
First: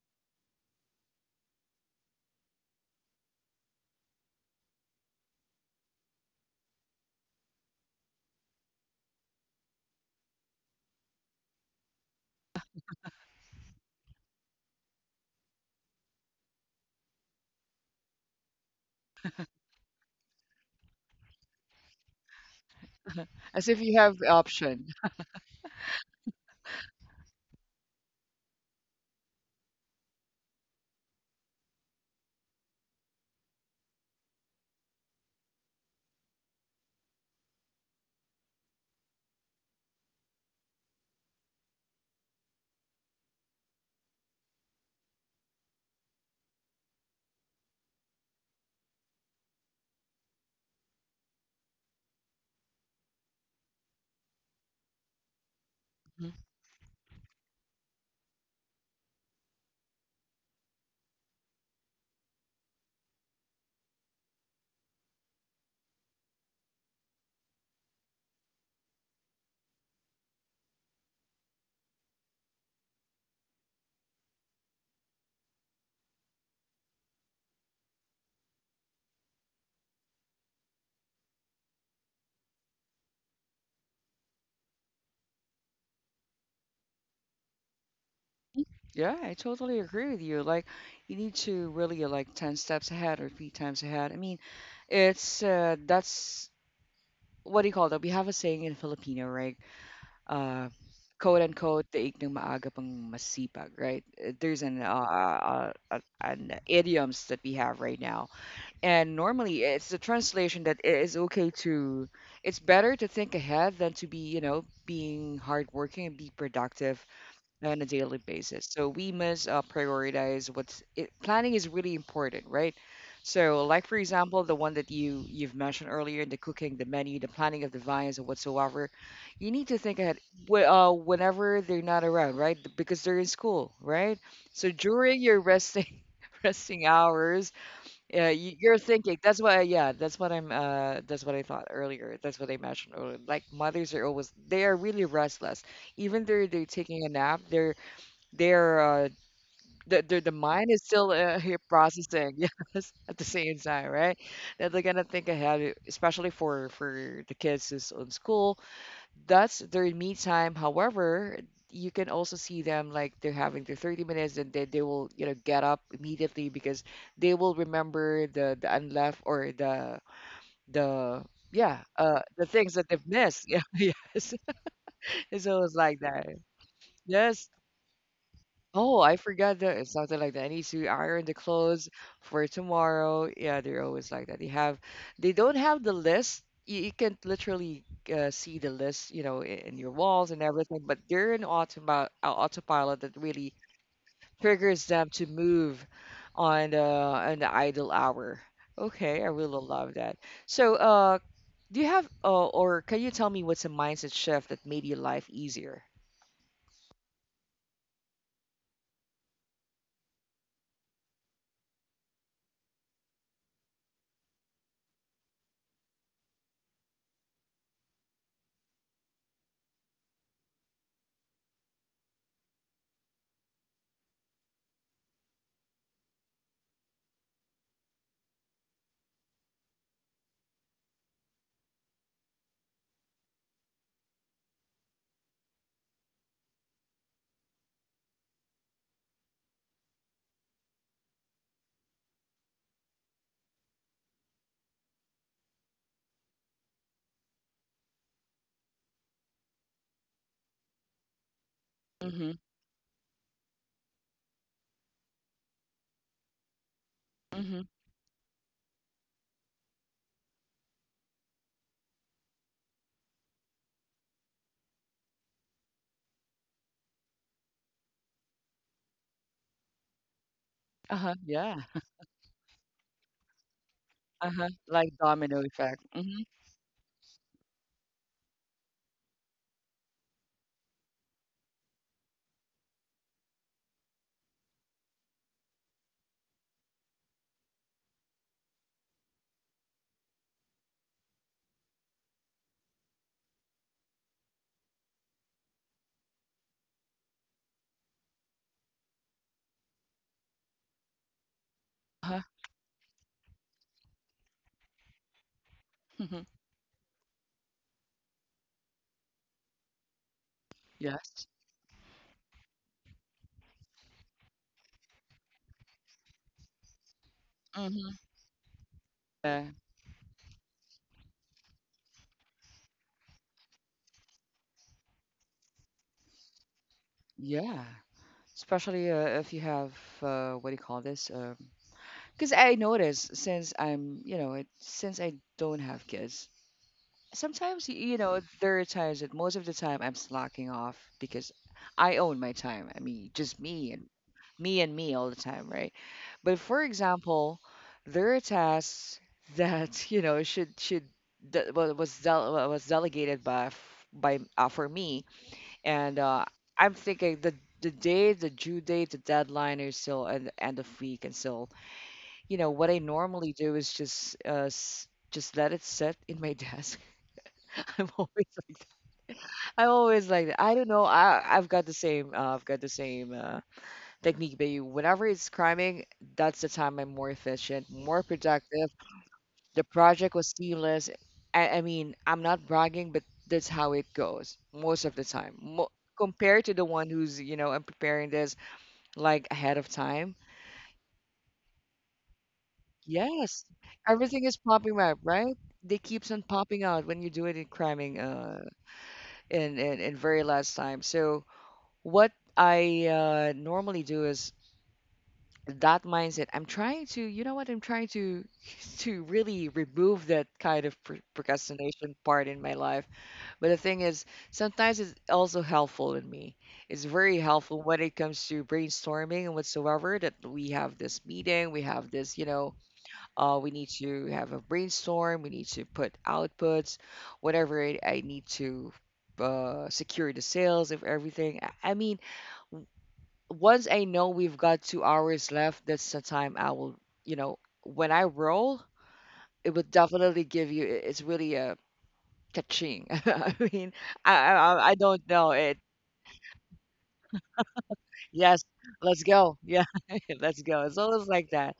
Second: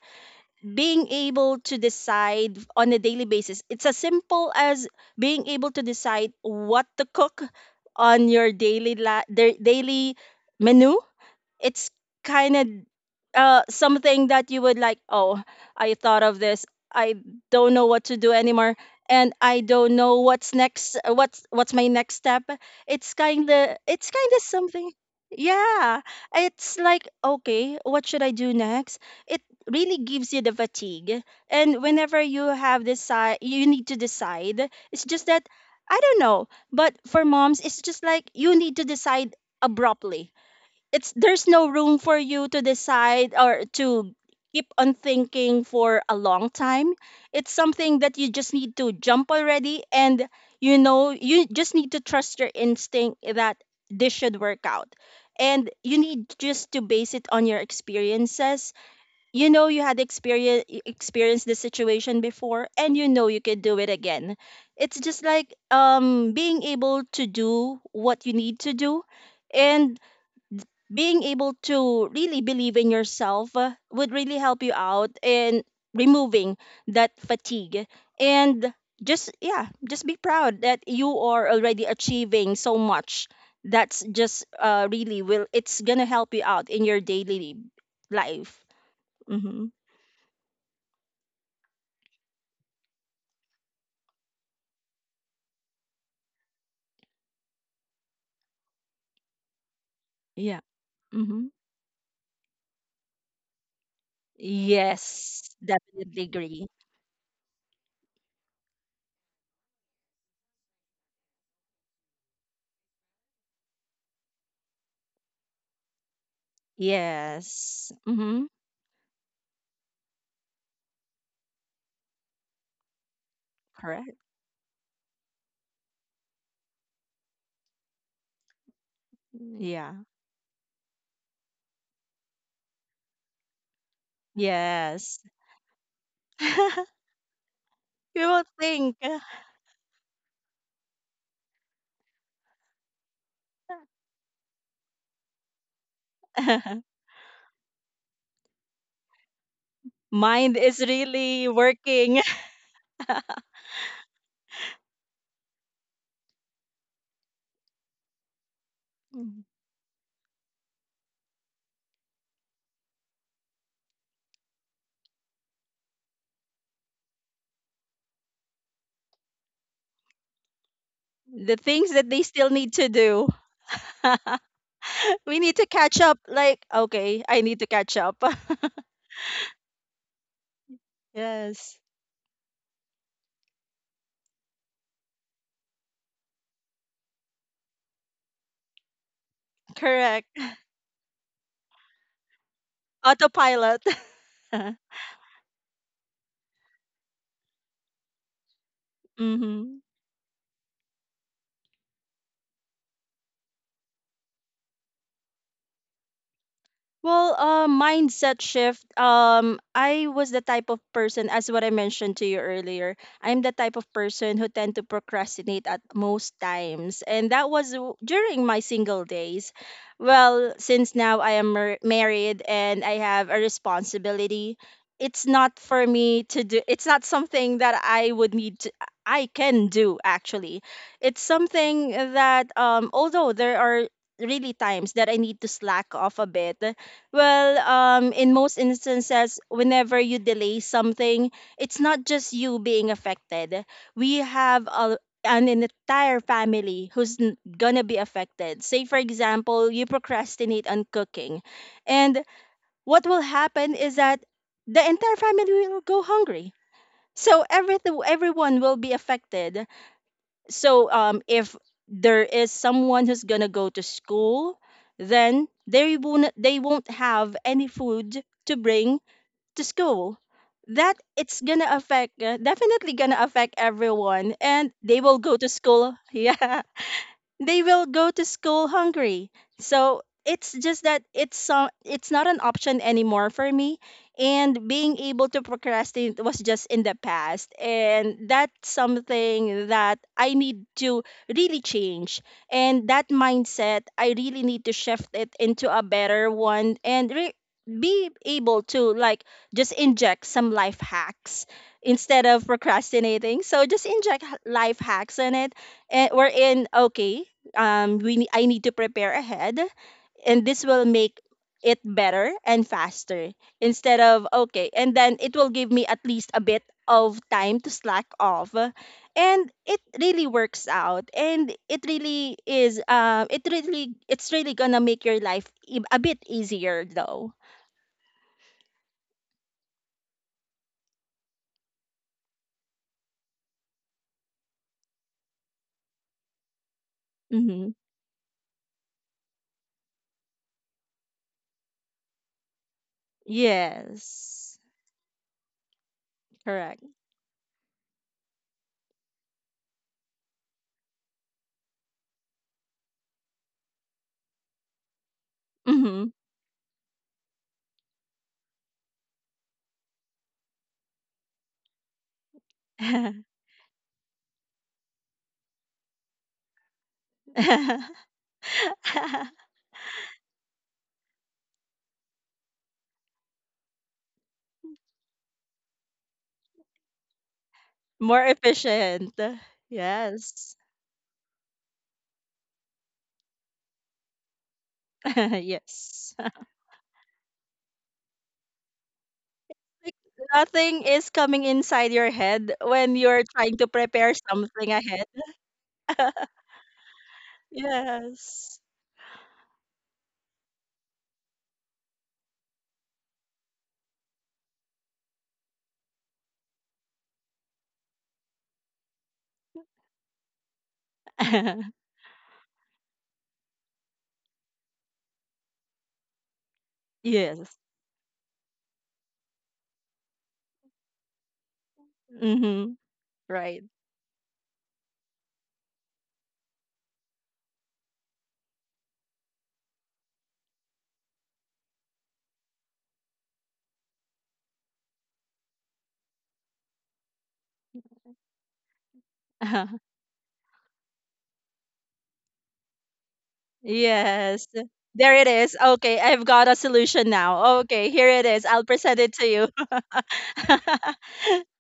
S2: being able to decide on a daily basis, it's as simple as being able to decide what to cook on their daily menu. It's kind of something that you would like, oh, I thought of this, I don't know what to do anymore, and I don't know what's next, what's my next step.
S1: As if you
S2: It's
S1: have
S2: kind of
S1: option.
S2: something. Yeah, it's like okay, what should I do next. It really gives you the fatigue. And whenever you have this you need to decide, it's just that I don't know, but for moms it's just like you need to decide abruptly. It's there's no room for you to decide or to keep on thinking for a long time. It's something that you just need to jump already, and you know you just need to trust your instinct that this should work out. And you
S1: Mhm.
S2: need just to base it on your experiences. You know, you had experienced the situation before, and you know you can do it again. It's just like being able to do what you need to do, and being able to really believe in yourself, would really help you out in removing that fatigue. And just yeah, just be proud that you are already achieving so much. That's just really will it's gonna help you out in your daily life.
S1: Yeah, I
S2: Mm-hmm.
S1: totally agree with you. Like you need to really like ten steps ahead or three times ahead. I mean, it's that's what do you call that? We have a saying in Filipino, right?
S2: Yeah.
S1: Uh, quote
S2: Mm-hmm.
S1: unquote, "Taig ng maaga pang masipag," right? There's
S2: Yes, definitely
S1: an
S2: agree.
S1: idioms that we have right now. And normally, it's a translation that it is okay to. It's better to think ahead than to be, being hardworking and be productive on a
S2: Yes.
S1: daily
S2: Mm-hmm.
S1: basis. So we must prioritize what's it, planning is really important, right? So, like for
S2: Correct.
S1: example, the one that you've mentioned earlier, the cooking, the menu, the planning of the vines or whatsoever, you need to
S2: Yeah.
S1: think ahead whenever they're not around, right? Because they're in school, right? So
S2: Yes.
S1: during your resting
S2: You
S1: resting hours, yeah,
S2: will
S1: you're
S2: think.
S1: thinking. That's why, yeah, that's what I'm, that's what I thought earlier. That's what I mentioned earlier. Like mothers are always, they are really restless. Even though they're taking a nap, they're, the
S2: Mind
S1: mind
S2: is
S1: is still
S2: really
S1: here
S2: working.
S1: processing, yes, at the same time, right? That they're gonna think ahead, especially for the kids who's in school,
S2: Mhm.
S1: that's their me time. However, you can also see them like they're having their 30 minutes and then they will, you know, get up immediately because they will remember the unleft or the
S2: The
S1: yeah,
S2: things that they
S1: the
S2: still
S1: things
S2: need to
S1: that they've
S2: do.
S1: missed. Yeah, yes. So
S2: We
S1: it's
S2: need to
S1: always like
S2: catch up.
S1: that.
S2: Like, okay, I
S1: Yes.
S2: need to catch up.
S1: Oh, I forgot that it's something like that. I need to iron the
S2: Yes,
S1: clothes for tomorrow. Yeah, they're always like that. They have, they don't have the list. You can literally see the list, you know, in your
S2: correct.
S1: walls and everything. But they're an automa autopilot that really
S2: Autopilot.
S1: triggers them to move on the idle hour. Okay, I really
S2: Mm-hmm.
S1: love that. So, do you have or can you tell me what's a mindset shift that made your life easier?
S2: Well, mindset shift. I was the type of person, as what I mentioned to you earlier, I'm the type of person who tend to procrastinate at most times, and that was during my single days. Well, since now I am married and I have a responsibility, it's not for me to do. It's not something that I would need to. I can do actually. It's something that, although there are really times that I need to slack off a bit. Well, in most instances, whenever you delay something, it's not just you being affected. We have a, an entire family who's gonna be affected. Say, for example, you procrastinate on cooking, and
S1: Mm-hmm.
S2: what will happen is that the entire family will go hungry. So
S1: Mm-hmm.
S2: everything, everyone will be affected. So if there is someone who's gonna go to school, then they won't have any food to bring to school. That
S1: Uh-huh.
S2: it's
S1: Yeah.
S2: gonna affect definitely gonna affect everyone,
S1: Uh-huh.
S2: and
S1: Like
S2: they will go
S1: domino
S2: to
S1: effect.
S2: school.
S1: Mm-hmm.
S2: Yeah, they will go to school hungry. So it's just that it's not an option anymore for me. And being able to procrastinate was just in the past. And that's something that I need to really change. And that mindset, I really need to shift it into a better one and be able to like just inject some life hacks
S1: Uh-huh.
S2: instead of procrastinating. So just inject life hacks in it and we're
S1: Mm-hmm.
S2: in okay. I need to prepare ahead and this will make
S1: Yes.
S2: it better and faster instead of okay, and then it will give me at least a bit of time to
S1: Mm-hmm.
S2: slack off.
S1: Uh,
S2: And it really works out, and it really is it's really gonna make your life a bit easier though.
S1: yeah. Especially if you have what do you call this? Because I notice since I'm, you know, it, since I don't have kids, sometimes
S2: Mm-hmm.
S1: you know there are times that most of the time I'm slacking off because I own my time. I mean just me and
S2: Yes,
S1: me all the time, right? But for
S2: correct.
S1: example, there are tasks that you know should that was delegated by f- by for me, and
S2: Mm-hmm.
S1: I'm thinking the day the due date the deadline is still at the end of week, and so you know what I normally do is just just let it sit in my desk. I'm always. I always like that. I don't know. I've got the same I've got the same technique. But you, whenever it's cramming, that's the time I'm more efficient, more
S2: More
S1: productive.
S2: efficient.
S1: The project was
S2: Yes.
S1: seamless. I mean, I'm not bragging, but that's how it goes most of the time.
S2: Yes.
S1: Compared to the one who's you know I'm preparing this like ahead of
S2: Like,
S1: time.
S2: nothing is coming inside your head when you're
S1: Yes,
S2: trying to prepare
S1: everything is
S2: something
S1: popping up,
S2: ahead.
S1: right? They keeps on popping out when you do it in cramming uh
S2: Yes.
S1: in in, in very last time. So. What I normally do is that mindset. I'm trying to, you know what? I'm trying to to really remove that kind of procrastination part in my life. But the thing is, sometimes it's also helpful in me. It's very
S2: Yes.
S1: helpful when it comes to brainstorming and whatsoever. That we have this meeting, we have this, you know,
S2: Mm-hmm.
S1: we
S2: Right.
S1: need to have a brainstorm. We need to put outputs, whatever it, I need to secure the sales of everything. I mean once I know we've got 2 hours left, that's the time I will, you know, when I roll, it would definitely give you. It's really a catching. I mean, I, I
S2: Yes.
S1: I I don't
S2: There it
S1: know
S2: is.
S1: it.
S2: Okay, I've got a solution now. Okay, here it
S1: Yes,
S2: is. I'll present
S1: let's
S2: it to
S1: go.
S2: you.
S1: Yeah, let's go. It's always like that.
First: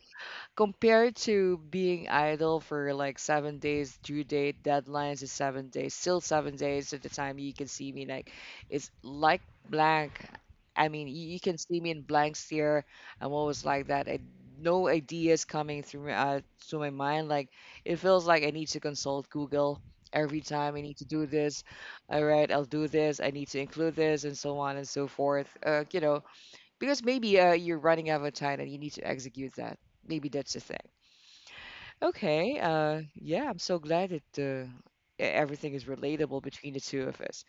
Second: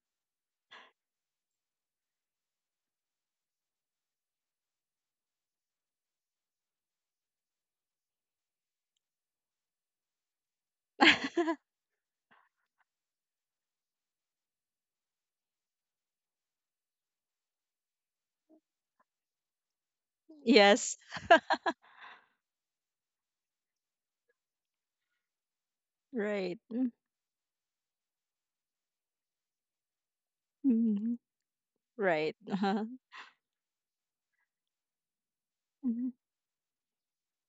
S1: Compared to being idle for like 7 days, due date, deadlines is 7 days, still 7 days at the time you can see me. Like, it's like blank. I mean, you can see me in blank stare. I'm always like that. I, no ideas coming through my mind. Like, it feels like I need to consult Google every time I need
S2: Yes.
S1: to do this. All right, I'll do this. I need to include this, and so on and so forth. You know,
S2: Right.
S1: because maybe you're running out of time and you need to execute that. Maybe that's the thing.
S2: Mhm. Right.
S1: Okay.
S2: Uh-huh.
S1: Yeah, I'm so glad that everything is
S2: Mhm.
S1: relatable between the two of us.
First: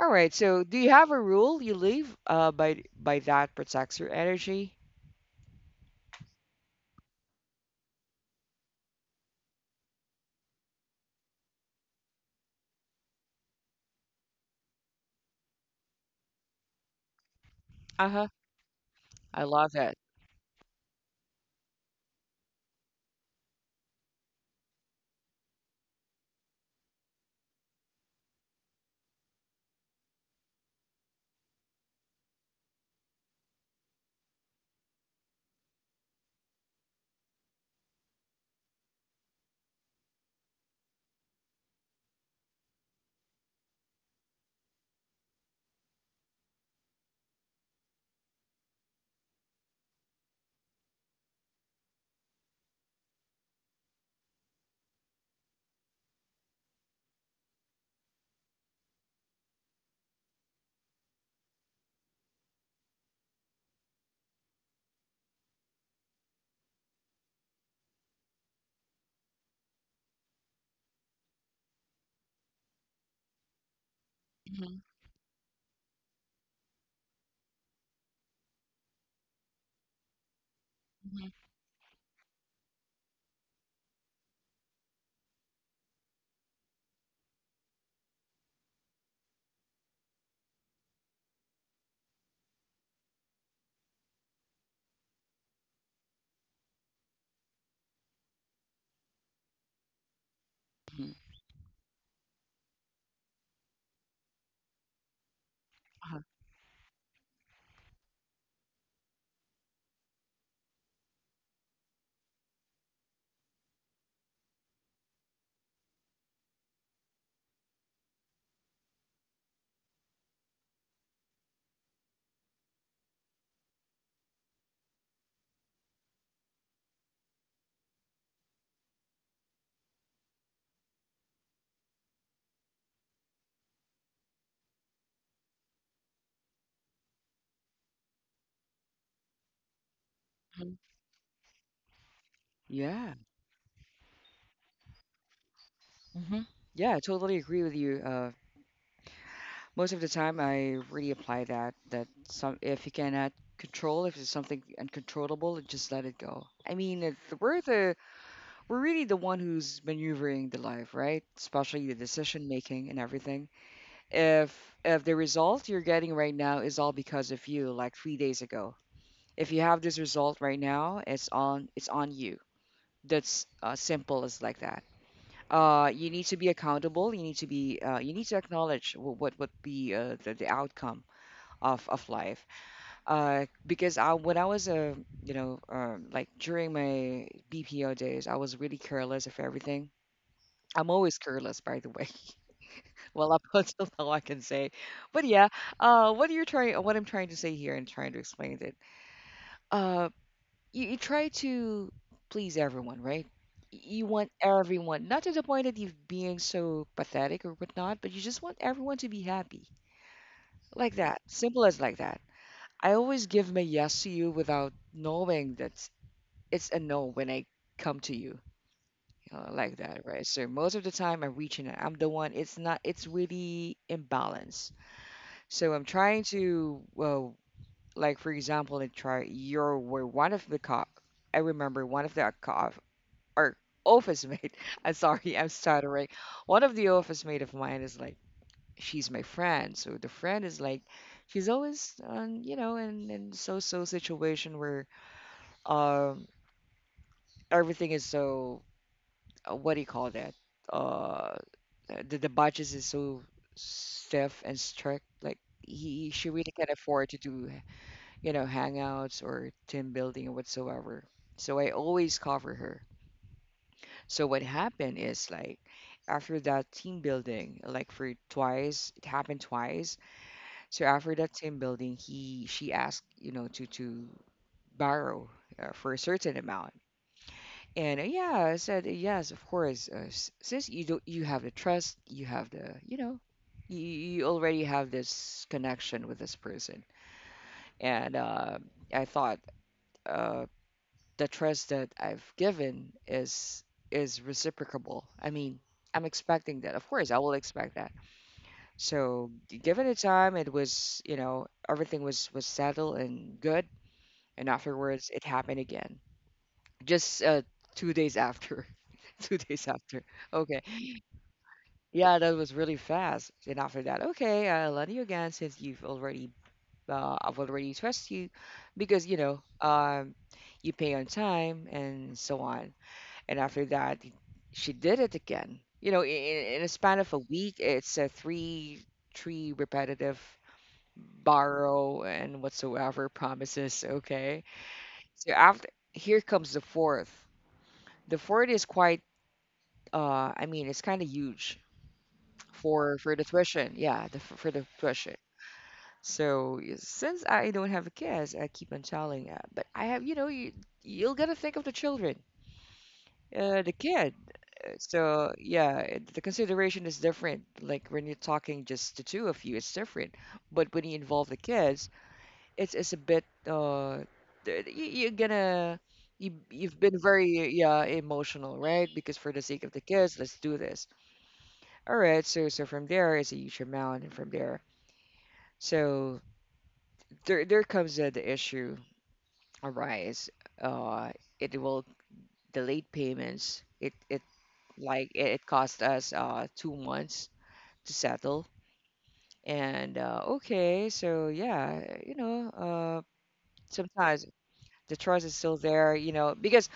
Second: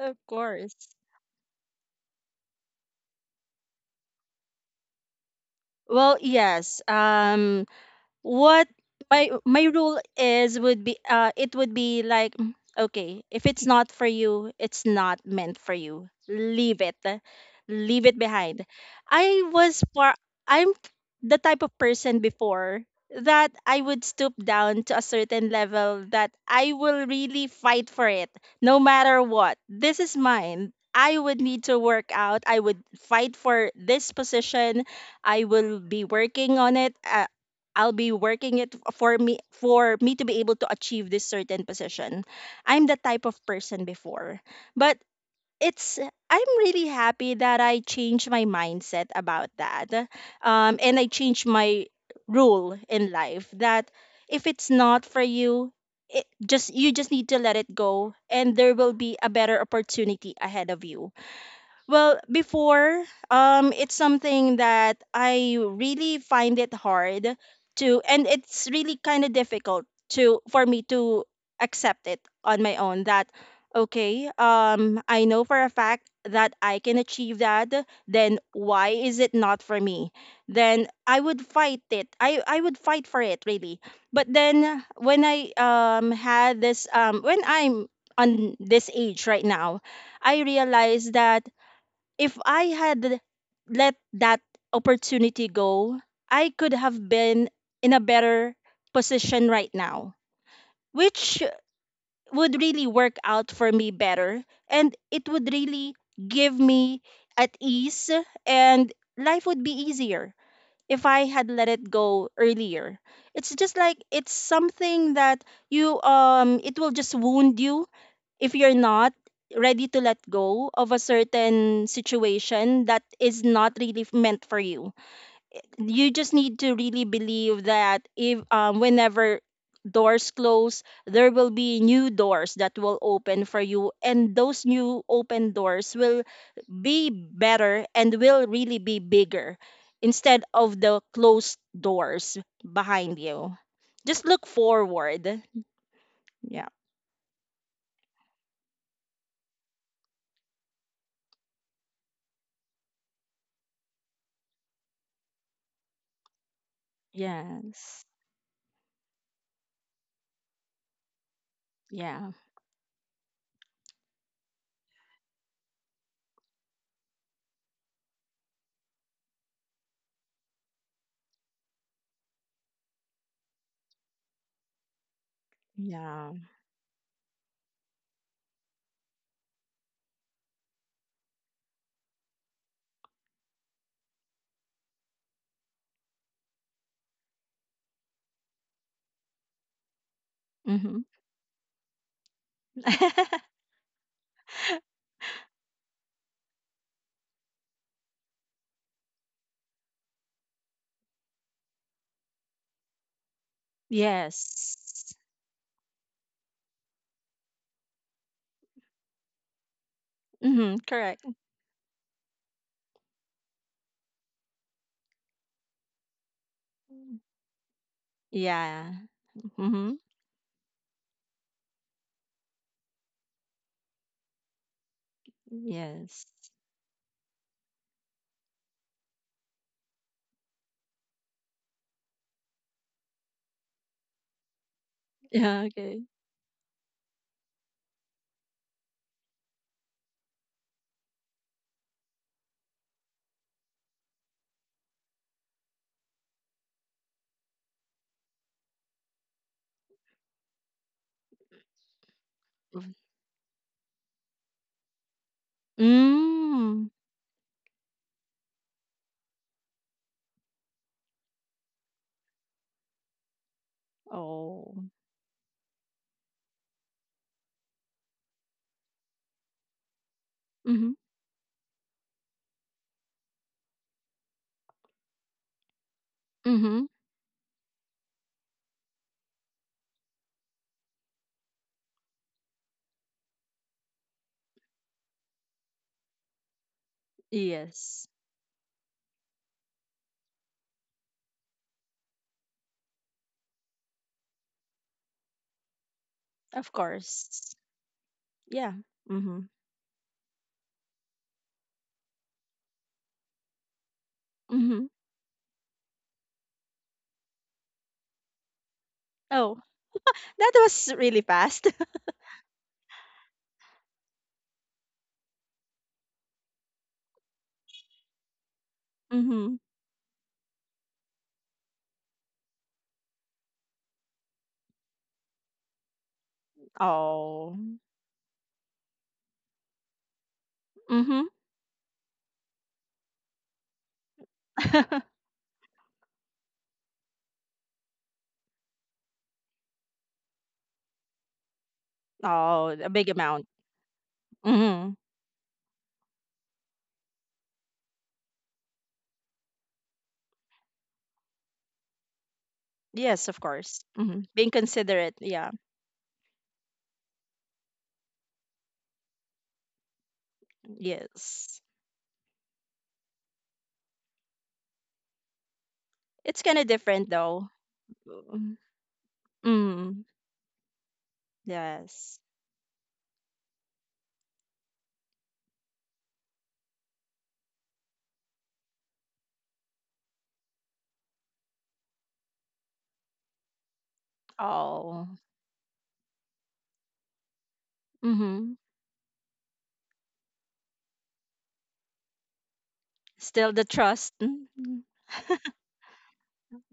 S1: All
S2: Of
S1: right. So,
S2: course.
S1: do you have a rule you leave by that protects your energy?
S2: Well, yes. What my rule is would be it would be like, "Mm, okay, if it's not for you, it's not meant for you, leave it, leave
S1: Uh
S2: it
S1: huh.
S2: behind." I
S1: I love
S2: was
S1: that.
S2: par I'm the type of person before that I would stoop down to a certain level that I will really fight for it, no matter what. This is mine, I would need to work out. I would fight for this position. I will be working on it. I'll be working it for me, for me to be able to achieve this certain position. I'm the type of person before. But it's, I'm really happy that I changed my mindset about that. And I changed my rule in life that if it's not for you, it just you just need to let it go, and there will be a better opportunity ahead of you. Well, before, it's something that I really find it hard to, and it's really kind of difficult to for me to accept it on my own. That okay,
S1: Hmm.
S2: I know for a fact that I can achieve that. Then why is it not for me? Then I
S1: Hmm.
S2: would fight it. I would fight for it really. But then when I had this when I'm on this age right now, I realized that if I had let that opportunity go, I could have been in a better position right now, which would really work out for me better. And it would really
S1: Uh-huh.
S2: give me at ease, and life would be easier if I had let it go earlier. It's just like it's something that you, it will just wound you if you're not ready to let go of a certain situation that is not really meant for you. You just need to really believe that if whenever doors close, there will be new doors that will open for you, and those new open doors will be better and will really be bigger instead
S1: Mhm.
S2: of the closed doors
S1: Yeah.
S2: behind you. Just look forward.
S1: Mm-hmm.
S2: Yeah.
S1: Yeah, I totally agree with you, most of the time I really apply that that some if you cannot control if it's something uncontrollable just let it go. I mean it,
S2: Yes.
S1: we're really the one who's maneuvering the life, right? Especially the
S2: Yeah,
S1: decision making and everything. If the result you're getting right now is all because of you like 3 days ago, if you have this result right now it's on you. That's simple as like that. You need
S2: yeah.
S1: to be accountable. You need to be. You need to acknowledge what would be the outcome of life. Because I when I was a you know like during my BPO days, I was really careless of everything. I'm
S2: Mm-hmm.
S1: always careless, by the way. Well, up until now, I can say. But yeah, what I'm trying to say here and trying to explain it, uh, you try to please everyone, right? You want
S2: Yes.
S1: everyone, not to the point that you're being so pathetic or whatnot, but you just want everyone to be happy,
S2: Mm-hmm.
S1: like that,
S2: Correct.
S1: simple as like that. I always give my yes to you without knowing that it's a no when
S2: Mm.
S1: I come to you,
S2: Yeah.
S1: you know, like that,
S2: Mm-hmm.
S1: right? So most of the time I'm reaching out. I'm the one. It's not. It's really imbalance. So I'm trying
S2: Yes.
S1: to, well, like for example, and try. You're were one of the co. I remember one of the co or office mate. I'm sorry, I'm
S2: Yeah.
S1: stuttering.
S2: Okay.
S1: One of the office mate of mine is like, she's my friend. So the friend is like, she's always on, you know, in so situation where um everything is so what do you call that, uh the budget is so stiff and strict, like he she really can't afford
S2: Mm.
S1: to do you know hangouts or team building or whatsoever, so I always cover her. So what
S2: Oh.
S1: happened is like after that team building, like for twice it happened twice. So
S2: Mm-hmm.
S1: after that team building he she asked you know to borrow for a certain amount.
S2: Mm-hmm.
S1: And yeah, I said, yes, of course. Since you do, you have the trust, you have the, you know, you already have this connection with this person. And
S2: Yes.
S1: I thought uh, the trust that I've given is reciprocable. I mean, I'm expecting that.
S2: Of
S1: Of course, I will
S2: course.
S1: expect that.
S2: Yeah.
S1: So
S2: Mm-hmm.
S1: given the time, it was, you know, everything was settled and good. And
S2: Mm-hmm.
S1: afterwards, it happened again. Just 2 days after. Two
S2: Oh,
S1: days after.
S2: that
S1: Okay.
S2: was really fast.
S1: Yeah, that was really fast. And after that, okay, I love you again since you've already, I've already trust you because, you know,
S2: Mm-hmm.
S1: you pay on time and so on. And after that, she did it again. You know, in a span of a week,
S2: Oh.
S1: it's a three, three repetitive
S2: Mm-hmm.
S1: borrow and whatsoever promises. Okay. So after, here comes the fourth. The fourth is quite. I mean, it's kind of huge
S2: Oh, a big
S1: for the
S2: amount.
S1: tuition. Yeah, the, for the
S2: Mm-hmm.
S1: tuition. So since I don't have a kids, I keep on telling, that. But I have, you you'll gotta think of the children,
S2: Yes, of
S1: the
S2: course.
S1: kid.
S2: Mm-hmm. Being
S1: Uh,
S2: considerate.
S1: So
S2: Yeah.
S1: yeah, the consideration is different. Like when you're talking just the two of you, it's different. But when you involve the
S2: Yes.
S1: kids, it's a bit you, you're gonna
S2: It's kind of
S1: you've been
S2: different though.
S1: very yeah emotional,
S2: Mm,
S1: right? Because for the sake of the
S2: mm,
S1: kids, let's do this. All
S2: yes.
S1: right, so from there is a huge amount, and from there, so there comes the issue arise. Uh, it will delay payments. It like
S2: Oh.
S1: it cost us 2 months to settle.
S2: Mm-hmm.
S1: And okay, so yeah,
S2: Still the trust.
S1: sometimes
S2: Mm-hmm.
S1: the trust is still there, you know, because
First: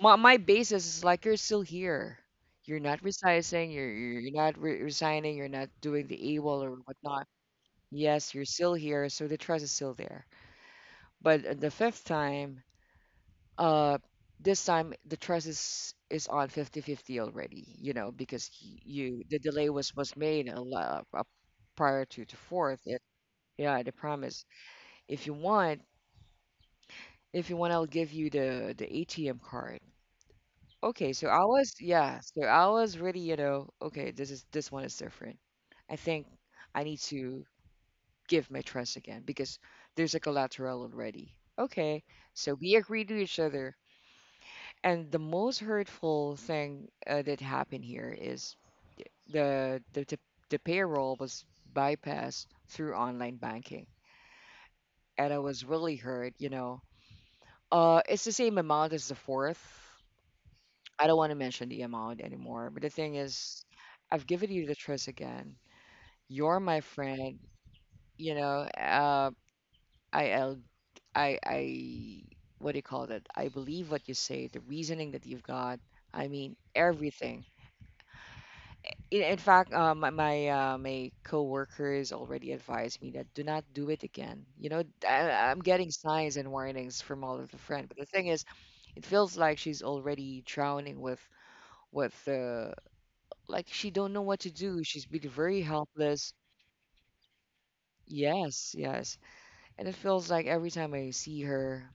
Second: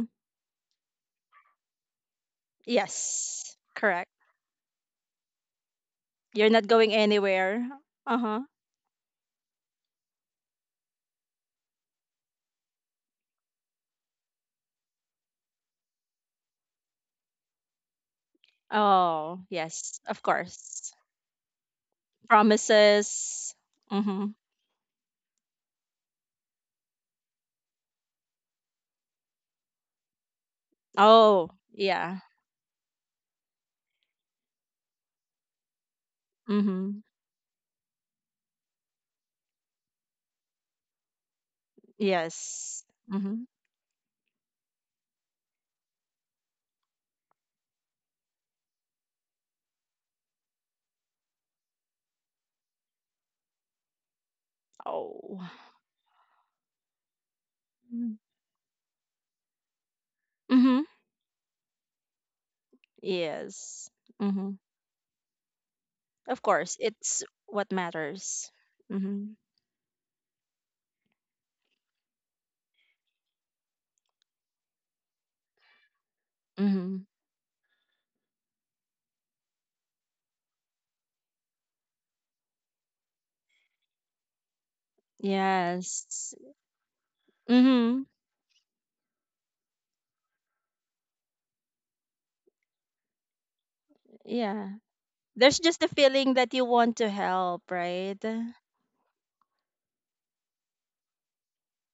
S1: my basis is like you're still here. You're not
S2: Yes.
S1: resizing, you're
S2: Correct.
S1: you're you're not re resigning, you're not doing the
S2: You're
S1: AWOL
S2: not
S1: or
S2: going
S1: whatnot.
S2: anywhere.
S1: Yes, you're
S2: Uh-huh.
S1: still here, so the trust is still there. But the fifth time, uh, this time the trust is on 50-50 already, you know, because you the
S2: Oh,
S1: delay was
S2: yes.
S1: was
S2: Of
S1: made a
S2: course.
S1: lot prior to the fourth.
S2: Promises.
S1: Yeah, the
S2: Mm-hmm.
S1: promise. If you want, if you want, I'll give you the ATM card. Okay, so I
S2: Oh,
S1: was yeah,
S2: yeah.
S1: so I was really, you know, okay, this one is different. I think I need
S2: Mm-hmm.
S1: to give my trust again because there's like, a collateral already. Okay, so we
S2: Yes.
S1: agree to each
S2: Mm-hmm.
S1: other. And the most hurtful thing that happened here is the, the the the payroll was bypassed through online banking, and I
S2: Oh.
S1: was really hurt. You know,
S2: Mm-hmm.
S1: it's the same amount as the fourth. I don't want to mention the amount anymore, but the thing is,
S2: Yes.
S1: I've given
S2: Mm-hmm.
S1: you the trust again.
S2: Of
S1: You're
S2: course.
S1: my
S2: It's
S1: friend.
S2: what
S1: You
S2: matters.
S1: know, uh,
S2: Mm-hmm.
S1: I I'll, I what do you call that? I believe what you say, the reasoning that you've got. I mean
S2: Mm-hmm.
S1: everything. In fact, my coworkers already advised me that do not do it again. You know, I'm getting signs
S2: Yes.
S1: and warnings from all of the friend, but
S2: Mm-hmm.
S1: the thing is, it feels like she's already drowning with with uh, like she don't know what to
S2: Yeah.
S1: do. She's been very
S2: There's just a
S1: helpless.
S2: feeling that you want to help, right?
S1: Yes, yes, and it feels like every time I see her,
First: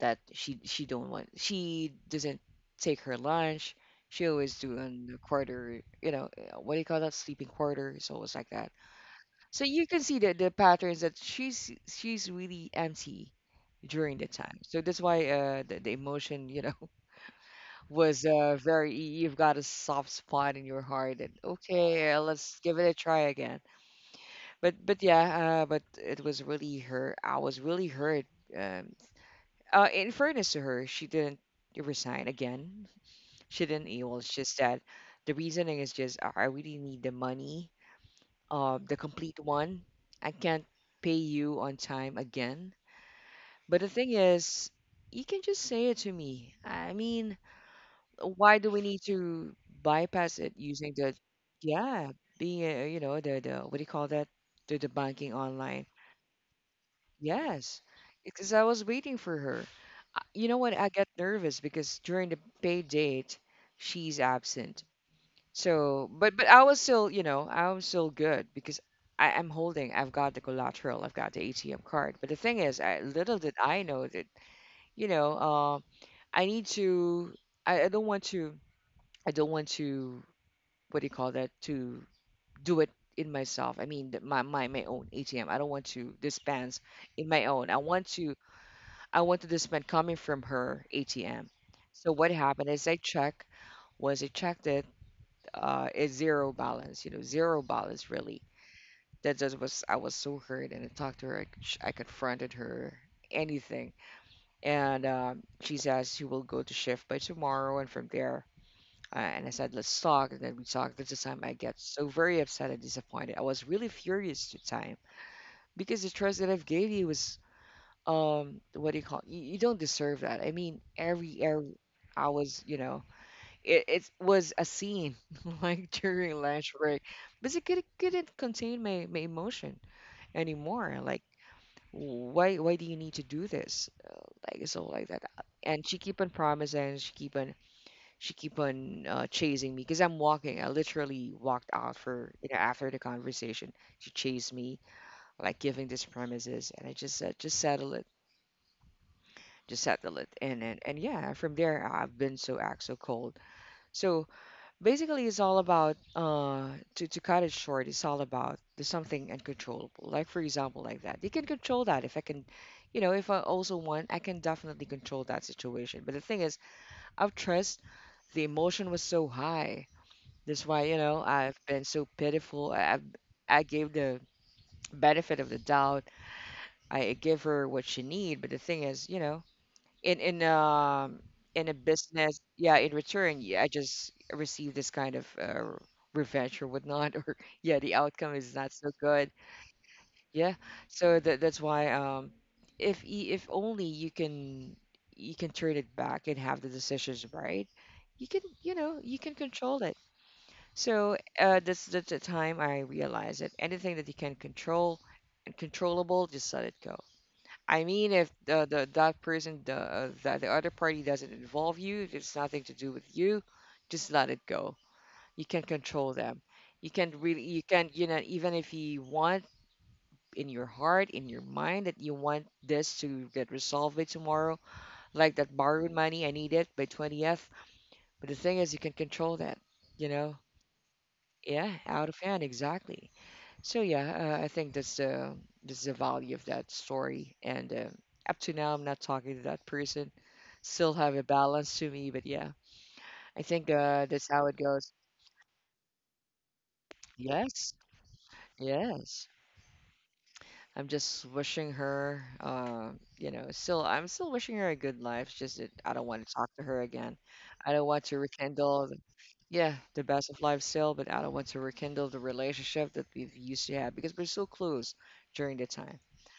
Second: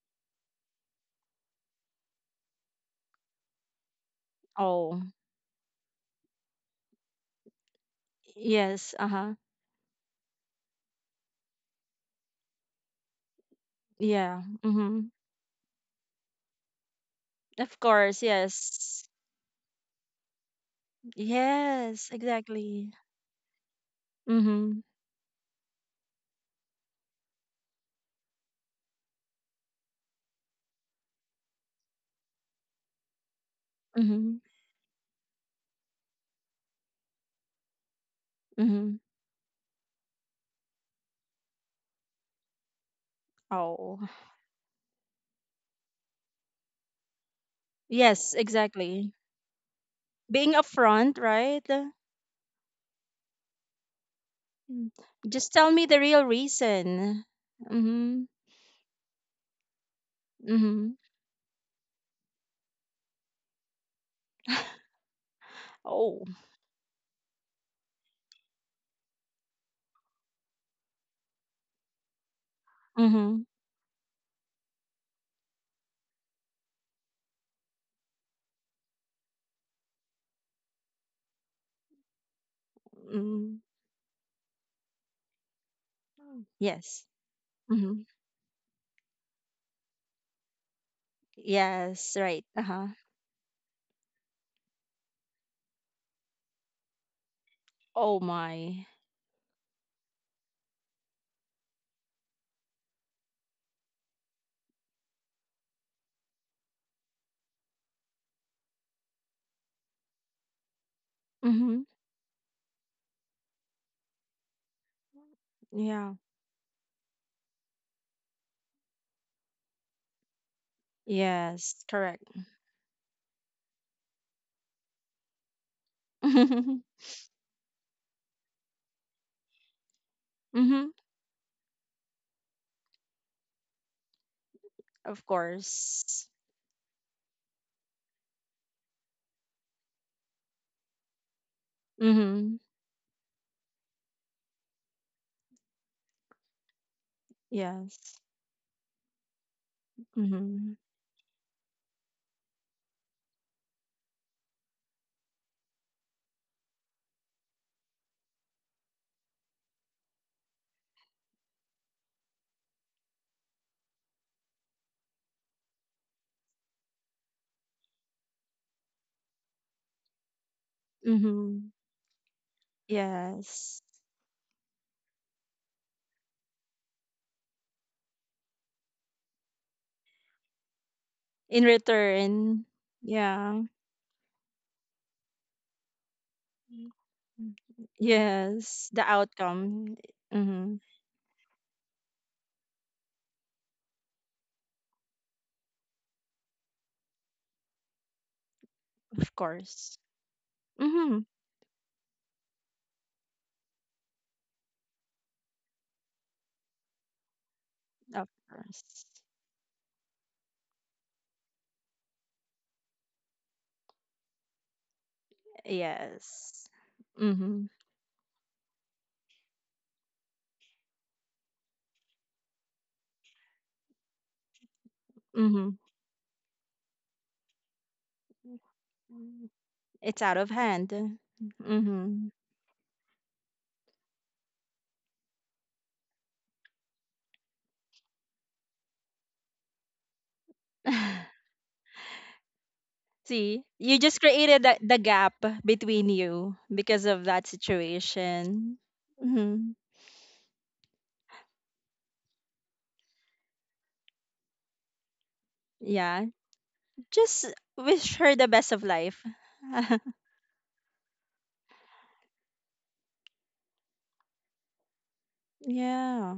S1: that she don't want she doesn't take her lunch. She always
S2: Oh,
S1: doing the quarter, what do you call that, sleeping quarter? It's always like that.
S2: yes. Uh huh.
S1: So you can see the patterns that she's really empty during the
S2: Yeah.
S1: time. So that's
S2: Mm-hmm.
S1: why the emotion, you know.
S2: Of course.
S1: Was very
S2: Yes.
S1: you've got a soft spot in your heart, and
S2: Yes.
S1: okay, let's give it
S2: Exactly.
S1: a try again. But
S2: Mm-hmm.
S1: but it was really her. I was really hurt. Um in fairness to her, she didn't resign again. She didn't. It was
S2: Mm-hmm.
S1: just that the reasoning is just, I really need the money, the
S2: Mm-hmm.
S1: complete one. I can't pay you on time again. But the
S2: Oh,
S1: thing is, you can just say it to me. I mean,
S2: yes.
S1: why do we need
S2: Exactly.
S1: to bypass it
S2: Being
S1: using the,
S2: upfront, right? Mm.
S1: yeah, being the what do you call that? The banking
S2: Just tell
S1: online.
S2: me the real reason.
S1: Yes,
S2: Mm-hmm.
S1: because I was waiting for her. You know what? I
S2: Mm-hmm.
S1: get nervous because during the pay date, she's absent. So,
S2: Oh.
S1: but I was still, you know, I was still good because I am holding. I've got the collateral. I've got the ATM card. But the thing is, little
S2: Mm-hmm.
S1: did I know that, you know, uh, I need to. I don't want to. I don't want to. What do you call that? To do it in
S2: Mm.
S1: myself. I mean, my own ATM. I don't want to dispense
S2: Yes.
S1: in my own. I
S2: Mm-hmm.
S1: want to I wanted this man coming from her ATM. So
S2: Yes.
S1: what
S2: Right. Uh
S1: happened is
S2: huh.
S1: I checked it, it's zero balance, you know, zero balance
S2: Oh
S1: really.
S2: my.
S1: I was so hurt and I talked to her, I confronted her, anything. And she says she will go to shift by tomorrow and from there. And I said, let's talk. And then we talked. That's the time I get
S2: Mm-hmm.
S1: so very upset and disappointed. I was really furious to time because the
S2: Yeah.
S1: trust that I've gave you was what do you call, you don't deserve that. I mean every
S2: Yes, correct.
S1: I was, you know, it was a scene like during lunch
S2: Mm-hmm.
S1: break, because it couldn't contain my emotion anymore. Like, why do you need to do this? Like so like that.
S2: Of
S1: And she keep on
S2: course.
S1: promising. She keep on chasing me because I'm walking. I literally walked out for, you
S2: Mm-hmm.
S1: know, after the conversation. She chased me like giving this promises, and I just said just settle it,
S2: Yes.
S1: just settle it.
S2: Mm-hmm.
S1: And yeah, from there I've been so act so cold. So basically it's all about to cut it short, it's all about the something uncontrollable. Like for example like that, you can control that. If I can, you know, if I also want, I can definitely control that situation. But the thing is, I've trust, the emotion was so high, that's why, you know, I've
S2: Mm-hmm.
S1: been so pitiful. I
S2: Yes.
S1: gave the benefit of the doubt. I gave her what she need, but the thing is, you know, in in um
S2: In
S1: in a business,
S2: return,
S1: yeah, in return,
S2: yeah.
S1: yeah, I just receive this kind of revenge or
S2: Mm.
S1: whatnot or yeah, the outcome is not
S2: Yes,
S1: so
S2: the
S1: good,
S2: outcome.
S1: yeah.
S2: Mm-hmm.
S1: So that that's why, if if only you can turn it back and have the decisions right, you can, you know, you can
S2: Of
S1: control it.
S2: course.
S1: So
S2: Mm-hmm.
S1: that's the time I realize that anything that you can control and controllable, just let it go. I mean,
S2: Of
S1: if the,
S2: course.
S1: the that person, the the other party doesn't involve you, it's nothing to do with you. Just let it go. You can control them.
S2: Yes.
S1: You can really, you
S2: Mm-hmm.
S1: can, you know, even if you want in your heart, in your mind that you want this to get resolved by tomorrow, like that
S2: Mm-hmm.
S1: borrowed money, I need it by 20th. But the thing is, you can control that. You
S2: It's out
S1: know,
S2: of hand.
S1: yeah, out of
S2: Mm-hmm.
S1: hand, exactly. So yeah, I think that's the value of that story. And up to now, I'm not talking to that person. Still have a balance to me, but yeah, I
S2: See,
S1: think
S2: you just
S1: that's how it
S2: created
S1: goes.
S2: the gap between you because of that
S1: Yes,
S2: situation.
S1: yes.
S2: Hmm.
S1: I'm just wishing her, still I'm still wishing her a good life. It's just that I don't
S2: Yeah,
S1: want to talk to her again.
S2: just
S1: I don't want
S2: wish
S1: to
S2: her the best of
S1: rekindle, the,
S2: life.
S1: yeah, the best of life still, but I don't want to rekindle the relationship that we've used to have because we're so close during the time.
S2: Yeah.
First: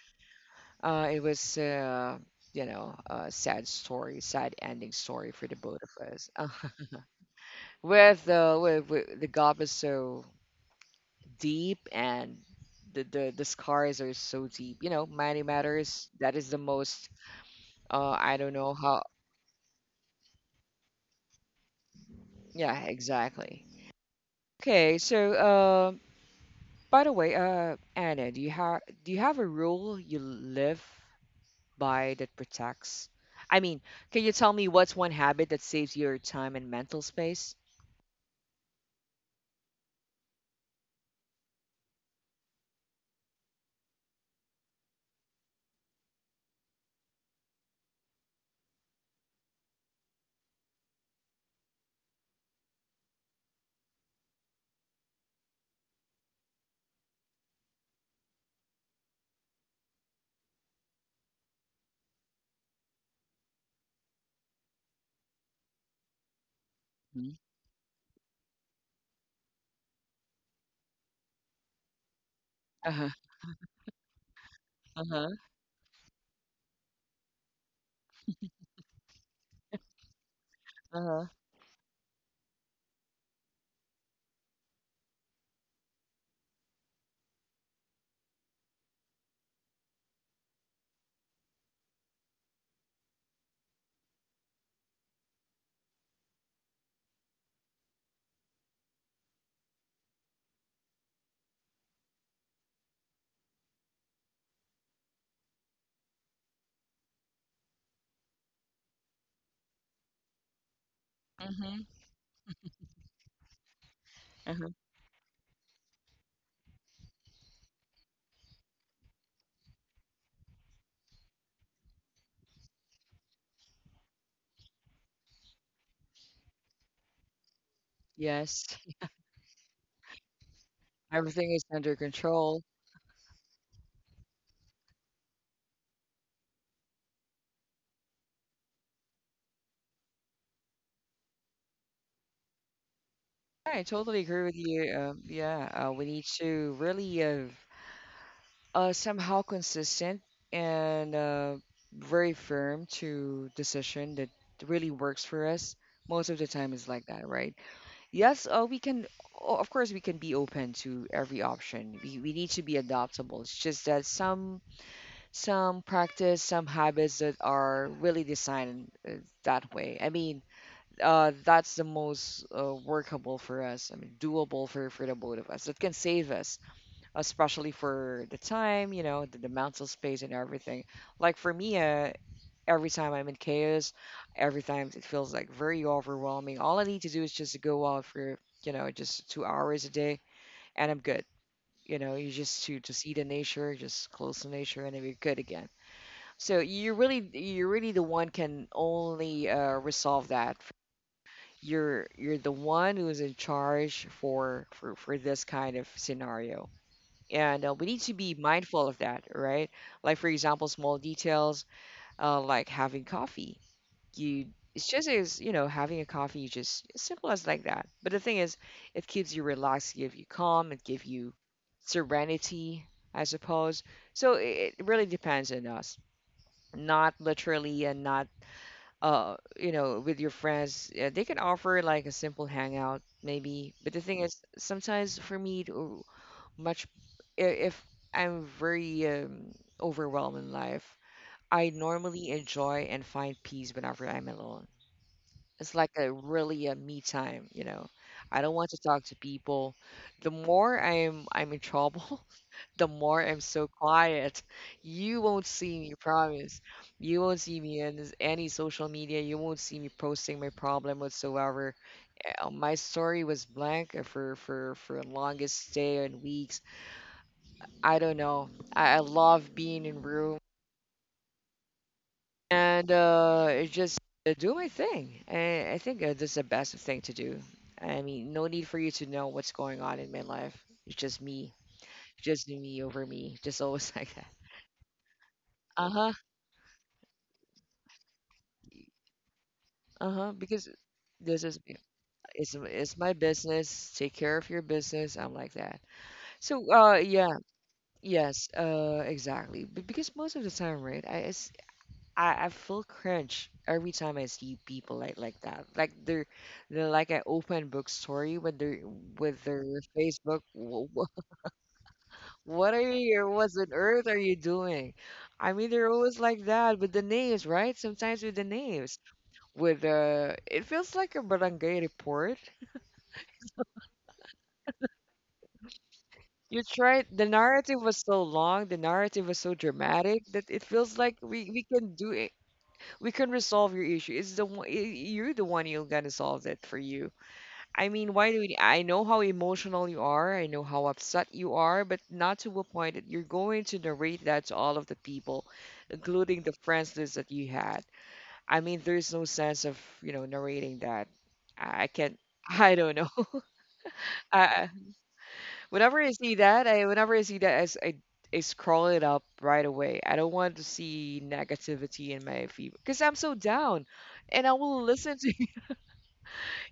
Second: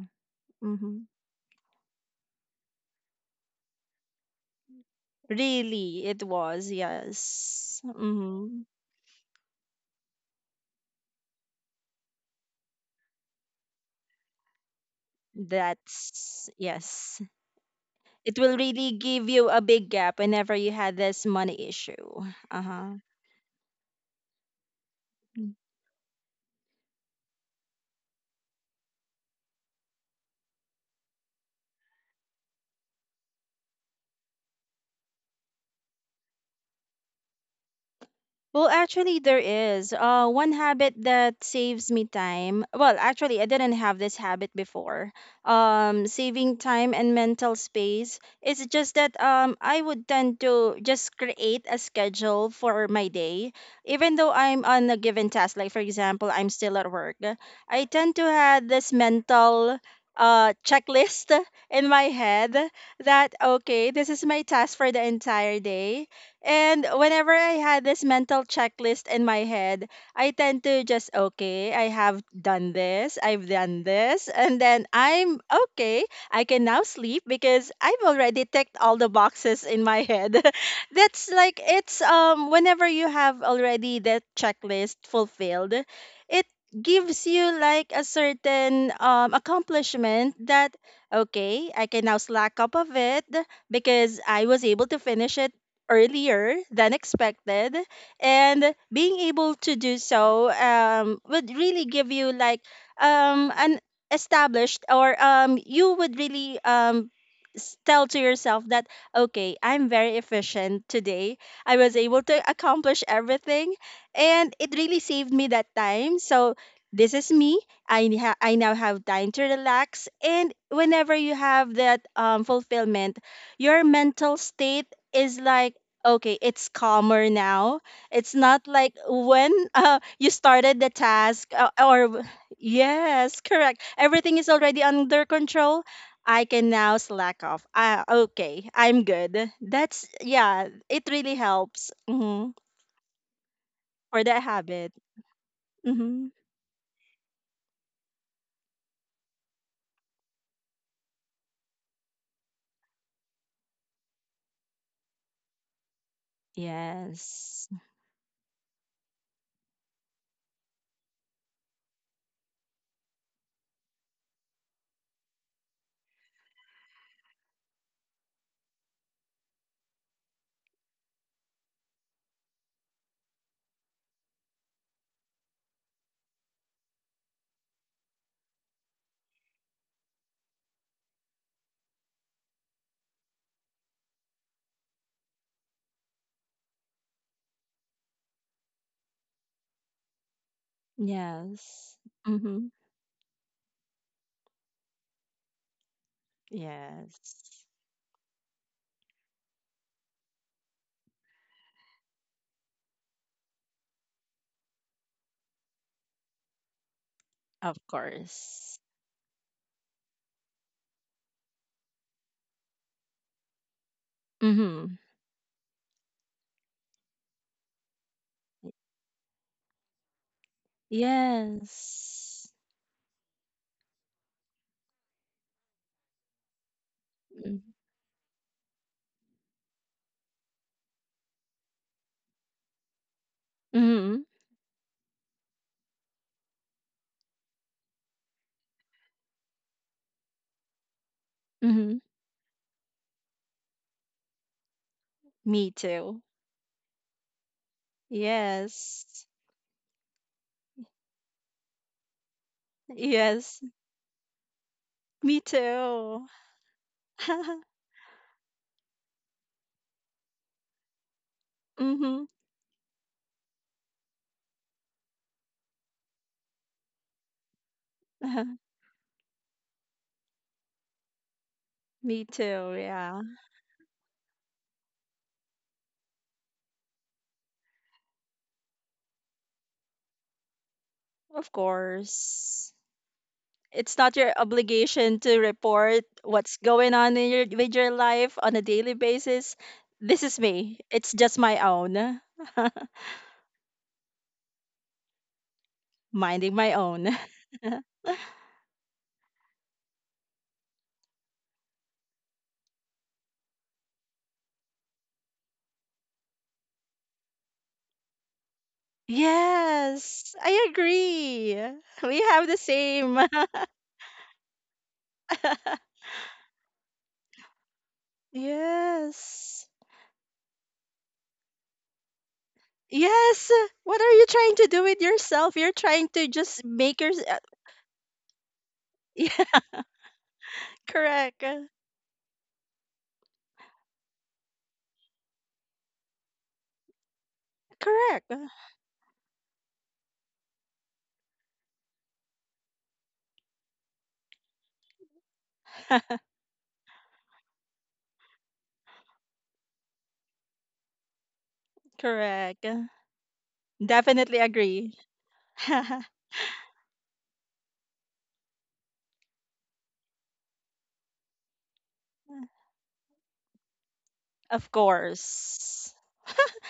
S2: Hmm.
S1: It was, a sad story, sad ending story for the both
S2: Really,
S1: of
S2: it
S1: us.
S2: was, yes.
S1: With the
S2: Hmm.
S1: with the gulf is so deep and the scars are so deep. You know, money matters. That
S2: That's,
S1: is the most.
S2: yes.
S1: I
S2: It
S1: don't
S2: will
S1: know
S2: really
S1: how.
S2: give you a big gap whenever you had this money issue.
S1: Yeah,
S2: Uh
S1: exactly. Okay, so
S2: huh.
S1: by the way, Anna, do you have a rule you live by that protects? I mean, can you tell me what's one habit that saves your time and mental space?
S2: Well, actually, there is one habit that saves me time. Well, actually, I didn't have this habit before. Saving time and mental space. It's just that I would tend to just create a schedule for my day, even though I'm on a given task. Like for example, I'm still at work. I tend to have this mental checklist in my head that okay, this is my task for the entire day. And whenever
S1: Mhm.
S2: I had this mental checklist in my head, I tend to just, okay, I have done
S1: Uh-huh,
S2: this, I've done this, and then
S1: uh-huh,
S2: I'm okay. I can now sleep because I've already ticked all the boxes in my head.
S1: uh-huh,
S2: That's like, it's whenever you have already that checklist fulfilled, it gives you like a certain accomplishment that okay, I can now slack up of it because I was able to finish it earlier than expected. And being able to do so would really give you like an established or you would really tell to yourself that okay, I'm very efficient today. I
S1: mhm,
S2: was able to accomplish everything, and
S1: uh-huh.
S2: it really saved me that time. So this is me. I now have time to relax. And whenever you have that fulfillment, your mental state is like okay, it's calmer now. It's
S1: Yes,
S2: not like when you started the
S1: everything
S2: task
S1: is under control.
S2: yes, correct, everything is already under control. I can now slack off. Ah, okay, I'm good. That's, yeah, it really helps. Hmm.
S1: I totally
S2: For
S1: agree
S2: that
S1: with you.
S2: habit.
S1: Yeah, we need
S2: Hmm.
S1: to really somehow consistent and very firm to decision that really works for us. Most of the time is like that, right?
S2: Yes.
S1: Yes, we can, of course, we can be open to every option. We need to be adaptable. It's just that some practice, some habits that are really designed that way. I mean, that's the most workable for us. I mean, doable for the both of us. It can save us, especially for the time, you know, the mental space and everything. Like for me, every time I'm in chaos, every time it feels like very overwhelming. All I need to do is just to go out for you know just 2 hours a day, and I'm good.
S2: Yes.
S1: You know, you just
S2: Hmm.
S1: to see the nature, just close to nature, and then you're good again. So
S2: Yes.
S1: you're really the one can only resolve that. You're the one who is in charge for this kind of scenario, and
S2: Of
S1: we need to be
S2: course.
S1: mindful of that, right? Like for example, small details, like having coffee. You It's
S2: Hmm.
S1: just, as you know, having a coffee, you just as simple as like that. But the thing is, it keeps you relaxed, give you calm, it give you
S2: Yes.
S1: serenity, I suppose. So it really depends on us, not
S2: Mm-hmm.
S1: literally and not with your friends, yeah, they can offer like a simple hangout maybe, but the thing is sometimes for me to much if I'm very overwhelmed in life. I
S2: Mm-hmm.
S1: normally enjoy and find peace whenever I'm alone.
S2: Me
S1: It's like a
S2: too.
S1: really a me time. I don't want to talk to
S2: Yes.
S1: people. The more I'm in trouble the more I'm
S2: Yes.
S1: so quiet. You
S2: Me
S1: won't see me,
S2: too.
S1: promise. You won't see me in this- any social media. You won't see me posting my problem whatsoever.
S2: Mhm.
S1: My story was blank for longest day and weeks. I don't know. I love being in room
S2: Me too.
S1: and
S2: Yeah.
S1: it just do my thing. I think that's the best thing to do. I mean, no need for you to know what's going on in my life. It's
S2: Of
S1: just
S2: course.
S1: me over me, just always
S2: It's
S1: like
S2: not
S1: that.
S2: your obligation to
S1: Uh
S2: report
S1: huh.
S2: what's going on in your with your life on a daily basis. This
S1: Uh-huh,
S2: is
S1: because
S2: me. It's just
S1: this is
S2: my own.
S1: it's my business. Take care of your business. I'm like that.
S2: Minding
S1: So
S2: my own.
S1: yeah, yes, exactly. But because most of the time, right, I feel cringe every time I see people like that. Like they're like an open book story with their with their
S2: Yes.
S1: Facebook.
S2: I agree. We have the
S1: What are you,
S2: same.
S1: or what on earth are you doing? I mean, they're always like that with the names, right? Sometimes with the names,
S2: Yes.
S1: with it feels like a barangay report.
S2: Yes. What are you trying to do with yourself? You're trying to
S1: You
S2: just make
S1: tried,
S2: your
S1: the narrative was so long, the narrative was so
S2: yeah,
S1: dramatic that it feels like
S2: correct.
S1: we can do it. We can resolve your issue. It's the you're the one who's gonna solve it for you. I mean,
S2: Correct.
S1: I know how emotional you are, I know how upset you are, but not to a point that you're going to narrate that to all of the people, including the friends list that you had. I mean, there's no sense of, you know, narrating that. I can't,
S2: Correct.
S1: I don't know.
S2: Definitely
S1: I,
S2: agree.
S1: Whenever I see that, I whenever I see that, I scroll it up right away. I don't want to see negativity in my feed because I'm so down, and I
S2: Of
S1: will listen to
S2: course.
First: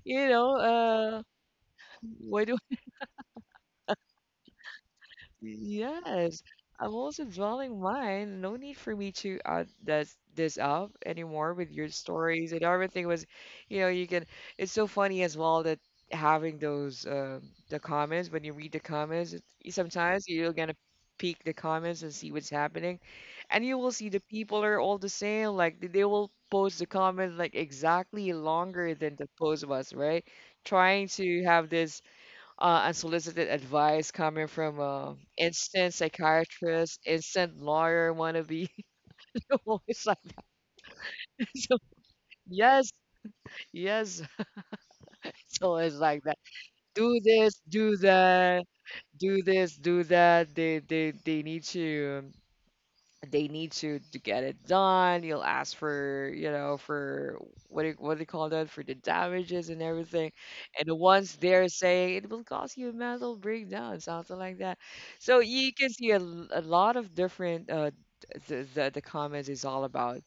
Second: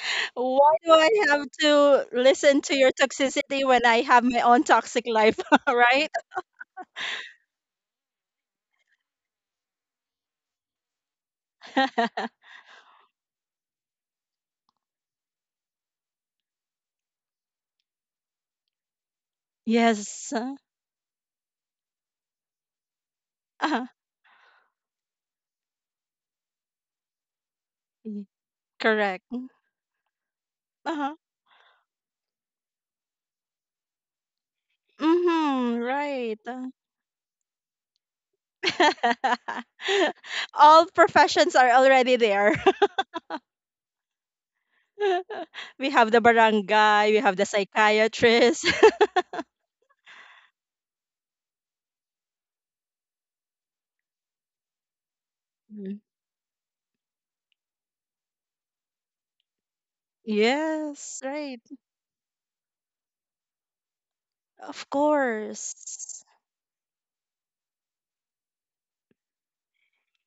S1: you know
S2: Why do I have to
S1: why do
S2: listen to your toxicity when I have my own toxic life, right?
S1: Yes, I'm also dwelling mine. No need for me to add this up anymore with your stories and everything was, you know, you can. It's so funny as well that having those the comments. When you read the comments, sometimes
S2: Yes.
S1: you're gonna peek the comments and see what's happening, and you
S2: Uh-huh.
S1: will see the people are all the same. Like they will post the comment like
S2: Y-
S1: exactly longer than
S2: Correct.
S1: the post was, right? Trying
S2: Uh-huh.
S1: to have this unsolicited advice coming from
S2: Mhm,
S1: instant
S2: right.
S1: psychiatrist, instant lawyer wannabe. It's like,
S2: All professions are
S1: so,
S2: already there.
S1: yes, yes. So
S2: We
S1: it's
S2: have the
S1: like that.
S2: barangay, we
S1: Do
S2: have the
S1: this, do that,
S2: psychiatrist.
S1: do this, do that. They need to. They need to get it done. You'll ask
S2: Mm.
S1: for, you know, for what do what do you call that, for the damages and everything. And the
S2: Yes,
S1: ones,
S2: right.
S1: they're saying it will cause you a mental breakdown, something like that.
S2: Of
S1: So you can see a,
S2: course.
S1: a lot of different the comments is all about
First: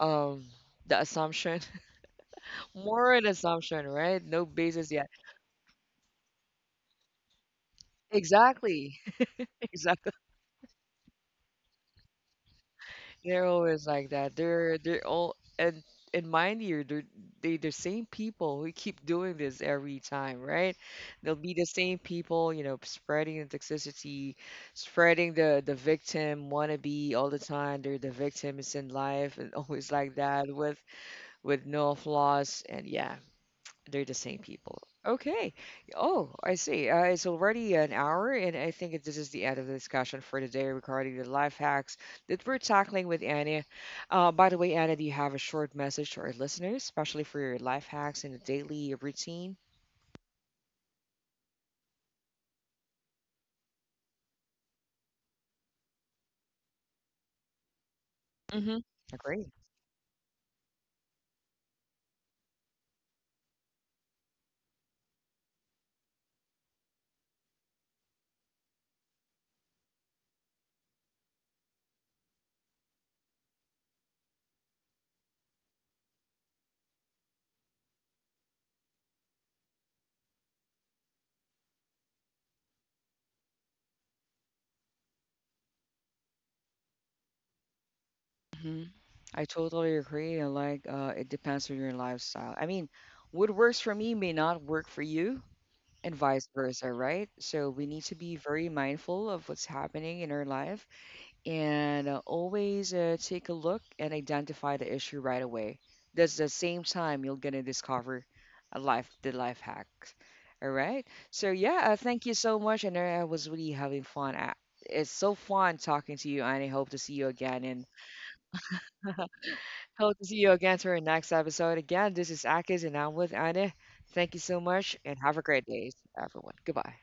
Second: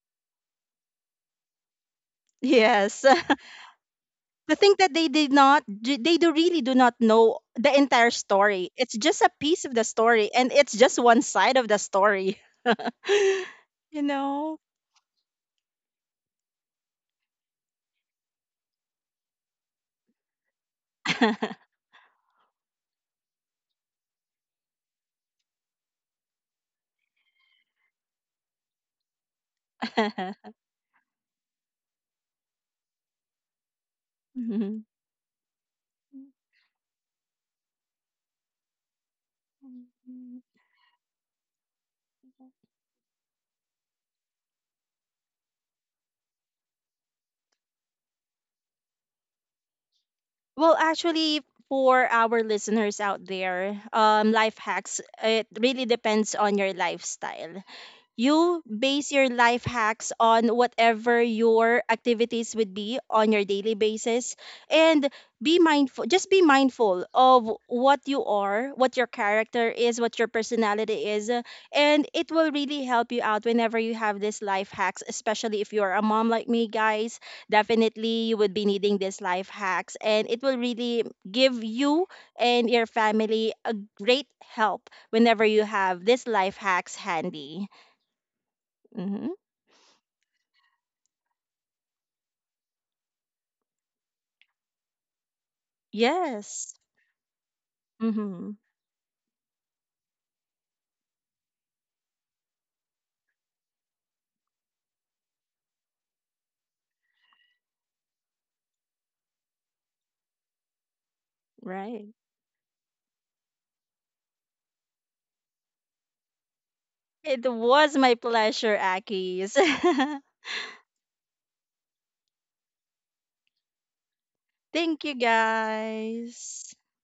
S1: um the assumption,
S2: Yes.
S1: more an assumption, right? No
S2: The thing
S1: basis
S2: that
S1: yet.
S2: they did not, they do really do not know the entire story. It's
S1: Exactly.
S2: just a piece of the story, and it's just one side of the story.
S1: They're always
S2: You
S1: like that.
S2: know?
S1: They're all And mind you, they the same people who keep doing this every time, right? They'll be the same people, you know, spreading the toxicity, spreading the victim wannabe all the time. They're the victims in life, and always like that, with no flaws, and yeah, they're the same people.
S2: Mhm.
S1: Okay. Oh, I see. It's already an hour, and I think this is the end of the discussion for today regarding the life hacks that we're tackling with Anna. By the way, Anna, do you have a short message to our listeners, especially for your life hacks and the daily routine?
S2: Well, actually, for our listeners out there, life hacks, it really depends on your lifestyle. You
S1: Hmm.
S2: base your
S1: Agree.
S2: life hacks on whatever your activities would be on your daily basis. And be mindful, just be mindful of what you are, what your character is, what your personality is. And it will really help you out whenever you have these life hacks, especially if you're a mom like me, guys. Definitely you would be needing these life hacks, and it will really give you and your family a great help whenever you have these life hacks handy.
S1: Hmm.
S2: Mm-hmm.
S1: I totally agree. I Like, it depends on your lifestyle. I mean, what works for me may not work for you, and vice
S2: Yes.
S1: versa, right? So we need to be
S2: Mm-hmm.
S1: very mindful of what's happening in our life, and always take a look and identify the issue right away. That's the same time you're gonna discover a life the life hacks. All right. So yeah,
S2: Right.
S1: thank you so much, and I was really having fun. It's so fun talking to you, and I hope to see you
S2: It
S1: again, and
S2: was my pleasure, Akis.
S1: hope to see you again to our next episode. Again, this is Akis, and I'm with Anna. Thank you so much,
S2: Thank you,
S1: and have a great day, everyone.
S2: guys.
S1: Goodbye.